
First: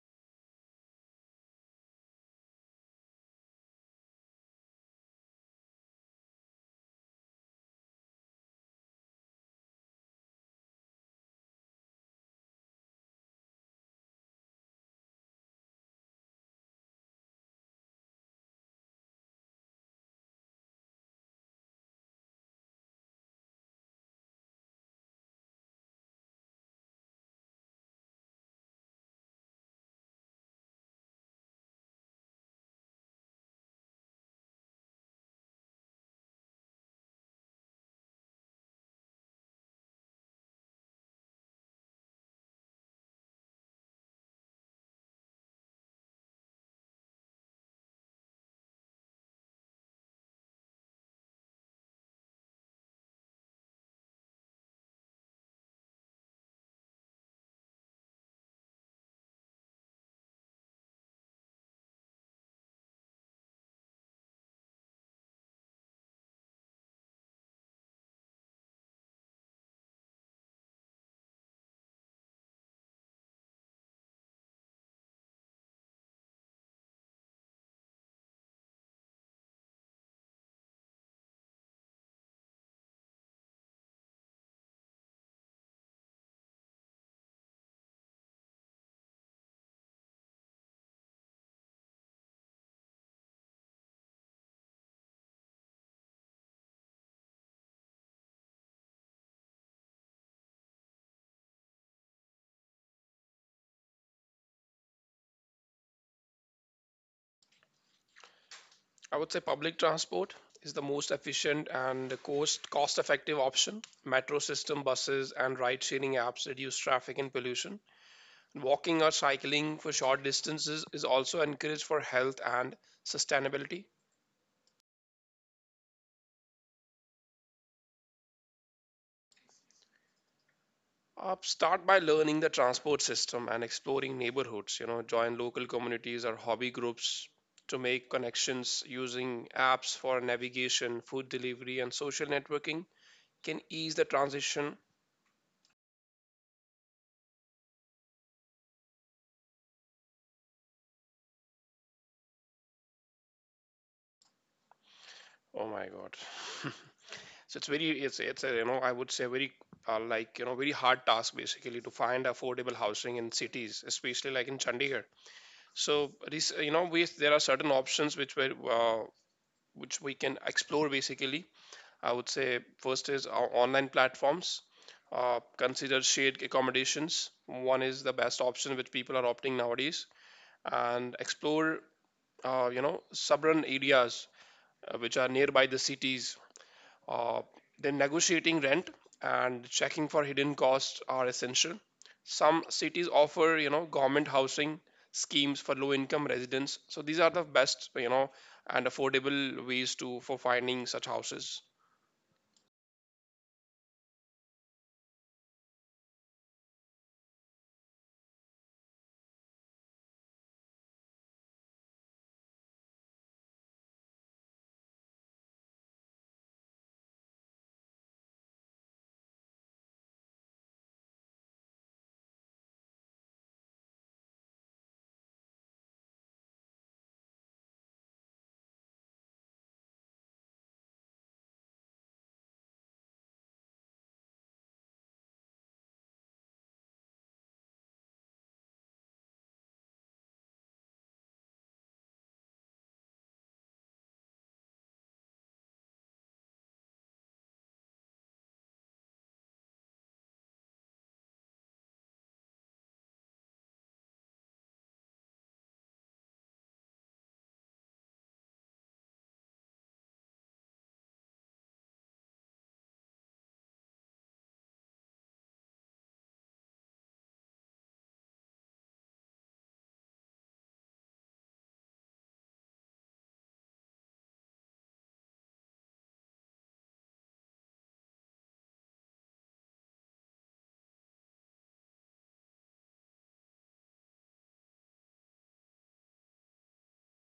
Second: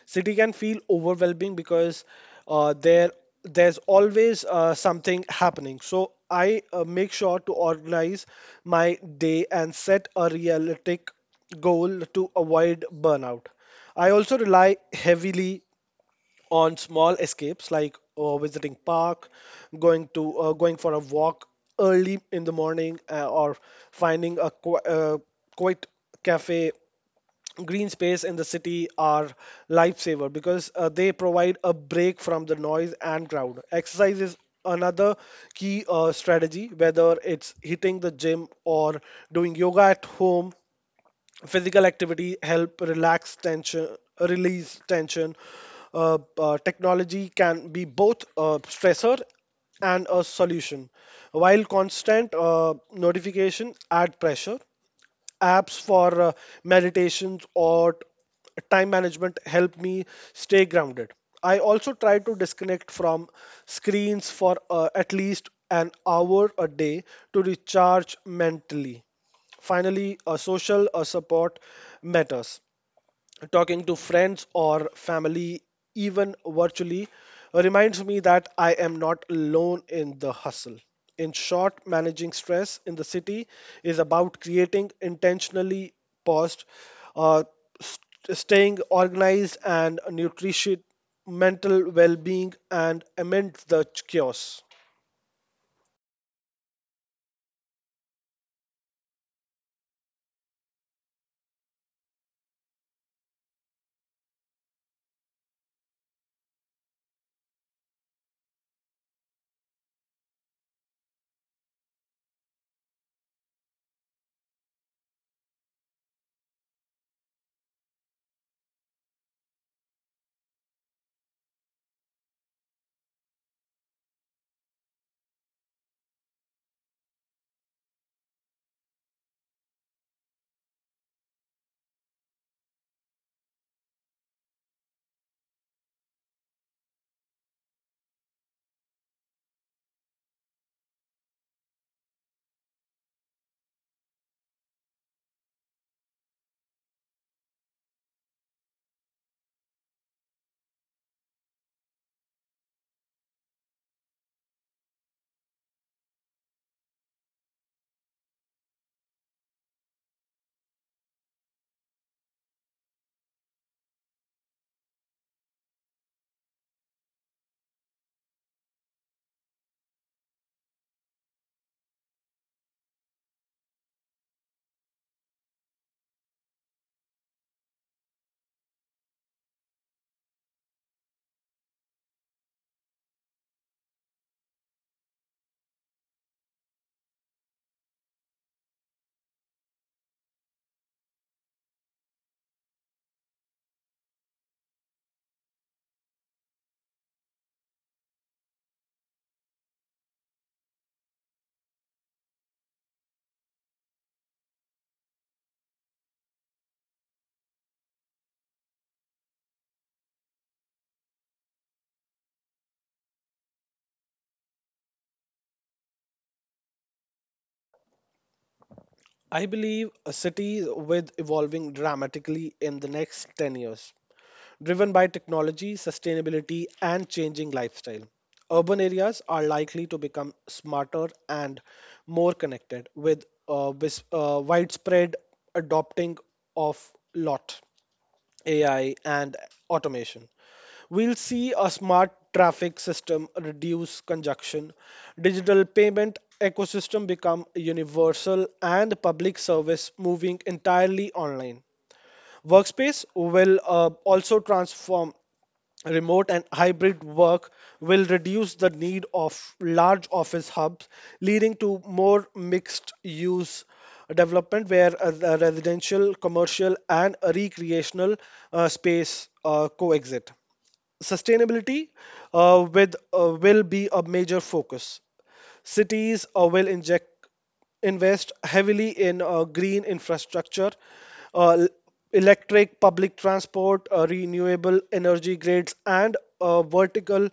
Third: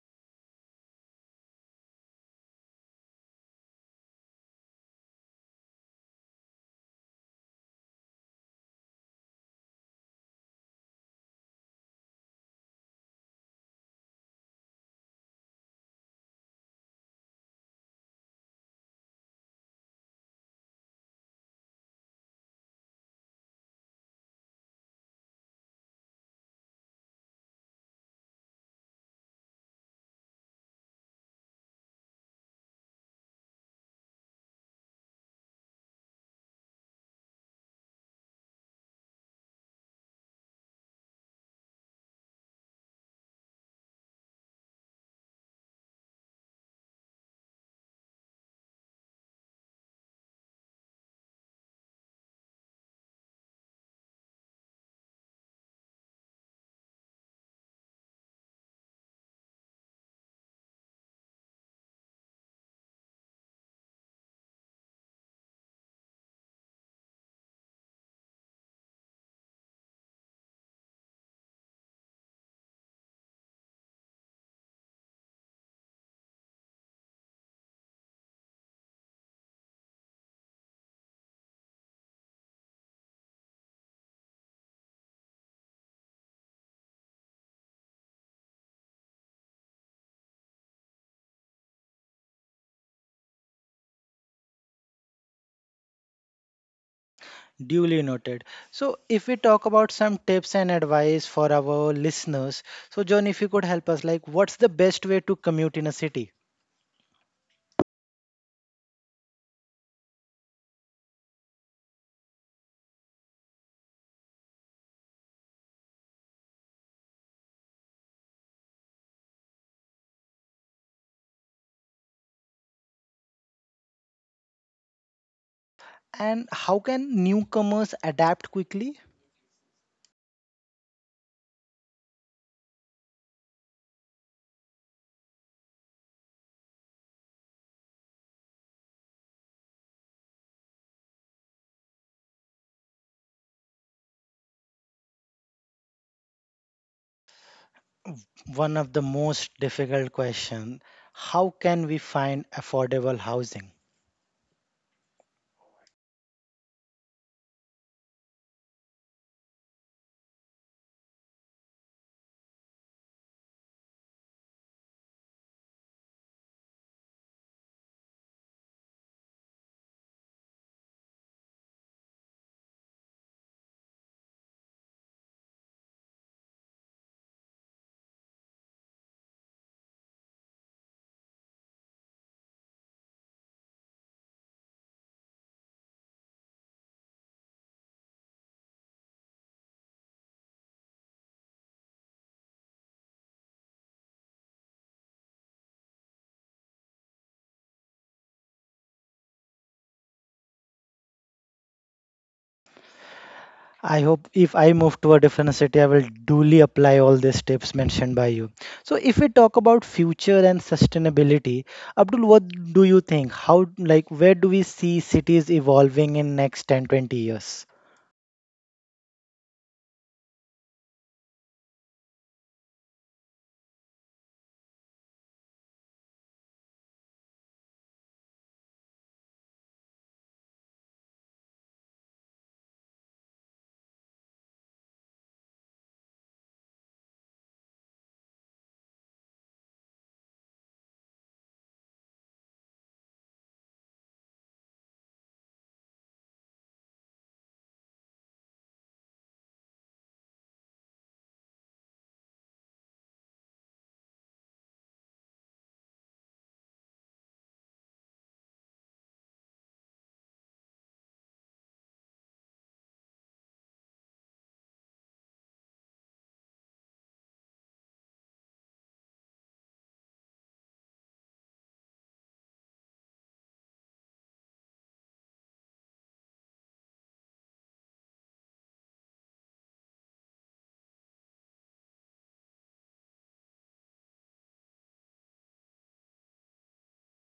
C: City can feel overwhelming because uh, there there's always uh, something happening, so I uh, make sure to organize my day and set a realistic goal to avoid burnout. I also rely heavily on small escapes like uh, visiting park, going to uh, going for a walk early in the morning, uh, or finding a qu- uh, quiet cafe. Green space in the city are lifesaver because uh, they provide a break from the noise and crowd. Exercise is another key uh, strategy, whether it's hitting the gym or doing yoga at home. Physical activity help relax tension release tension. Uh, uh, technology can be both a stressor and a solution. While constant uh, notification add pressure, apps for uh, meditations or t- time management help me stay grounded. I also try to disconnect from screens for uh, at least an hour a day to recharge mentally. Finally, uh, social uh, support matters. Talking to friends or family, even virtually, reminds me that I am not alone in the hustle. In short, managing stress in the city is about creating intentionally paused, uh, st- staying organized and nutritious mental well being and amid the chaos.
A: Duly noted. So if we talk about some tips and advice for our listeners, so John, if you could help us, like what's the best way to commute in a city?
B: I would say public transport is the most efficient and the cost cost effective option. Metro system, buses, and ride sharing apps reduce traffic and pollution. Walking or cycling for short distances is also encouraged for health and sustainability.
A: And how can newcomers adapt quickly?
B: Uh, start by learning the transport system and exploring neighborhoods. You know, join local communities or hobby groups to make connections, using apps for navigation, food delivery, and social networking can ease the transition.
A: One of the most difficult question: how can we find affordable housing?
B: Oh my god. So it's very it's it's a, you know I would say very uh, like you know very hard task basically to find affordable housing in cities, especially like in Chandigarh. So this, you know we, there are certain options which were uh, which we can explore basically. I would say first is our online platforms. Uh, consider shared accommodations. One is the best option which people are opting nowadays, and explore uh, you know suburban areas uh, which are nearby the cities, uh, then negotiating rent and checking for hidden costs are essential. Some cities offer, you know, government housing schemes for low-income residents. So these are the best, you know, and affordable ways to for finding such houses.
A: I hope if I move to a different city I will duly apply all these tips mentioned by you. So if we talk about future and sustainability, Abdul, what do you think, how, like where do we see cities evolving in next ten, twenty years?
C: I believe a city with evolving dramatically in the next ten years, driven by technology, sustainability, and changing lifestyle. Urban areas are likely to become smarter and more connected with uh, vis- uh, widespread adopting of lot. A I, and automation. We'll see a smart traffic system reduce congestion, digital payment ecosystem become universal, and public service moving entirely online. Workspace will uh, also transform. Remote and hybrid work will reduce the need of large office hubs, leading to more mixed use development where uh, the residential, commercial, and recreational uh, space uh, coexist. Sustainability uh, with, uh, will be a major focus. Cities uh, will inject invest heavily in uh, green infrastructure, uh, l- electric public transport, uh, renewable energy grids, and uh, vertical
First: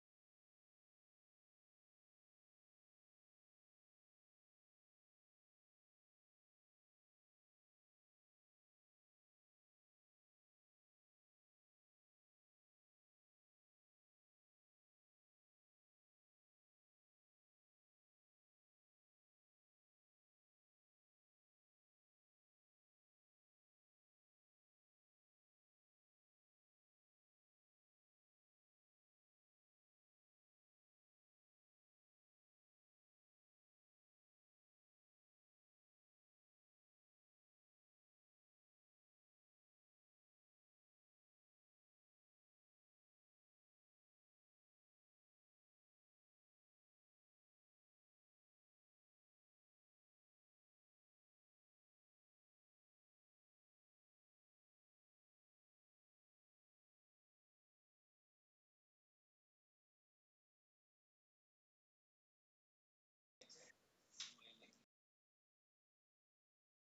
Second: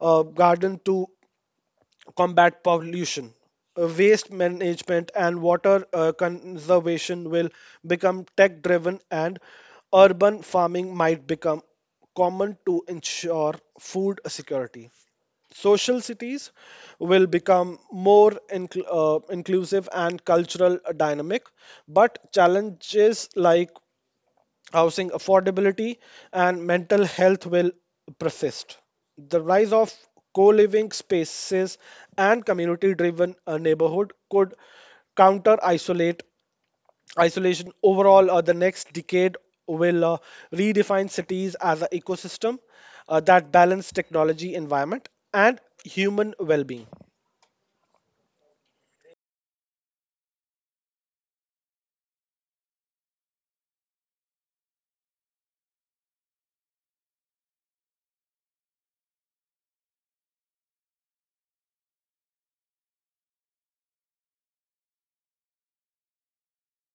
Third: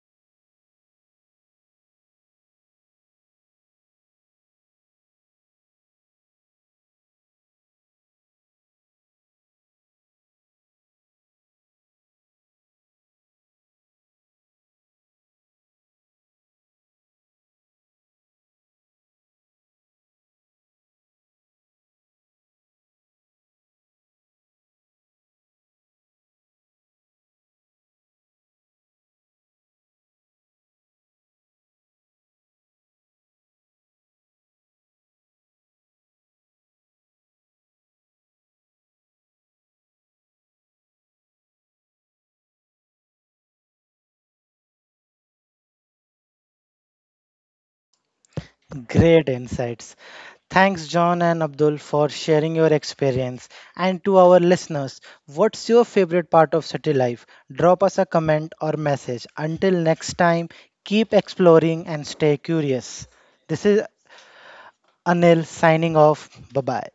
C: uh, garden to combat pollution, uh, waste management, and water uh, conservation will become tech driven, and urban farming might become common to ensure food security. Social cities will become more incl- uh, inclusive and cultural dynamic, but challenges like housing affordability and mental health will persist. The rise of co living spaces and community driven neighborhood could counter isolate isolation. Overall, uh, the next decade will uh, redefine cities as an ecosystem uh, that balance technology environment and human well-being.
A: Great insights. Thanks, John and Abdul, for sharing your experience. And to our listeners, what's your favorite part of city life? Drop us a comment or message. Until next time, keep exploring and stay curious. This is Anil signing off. Bye bye.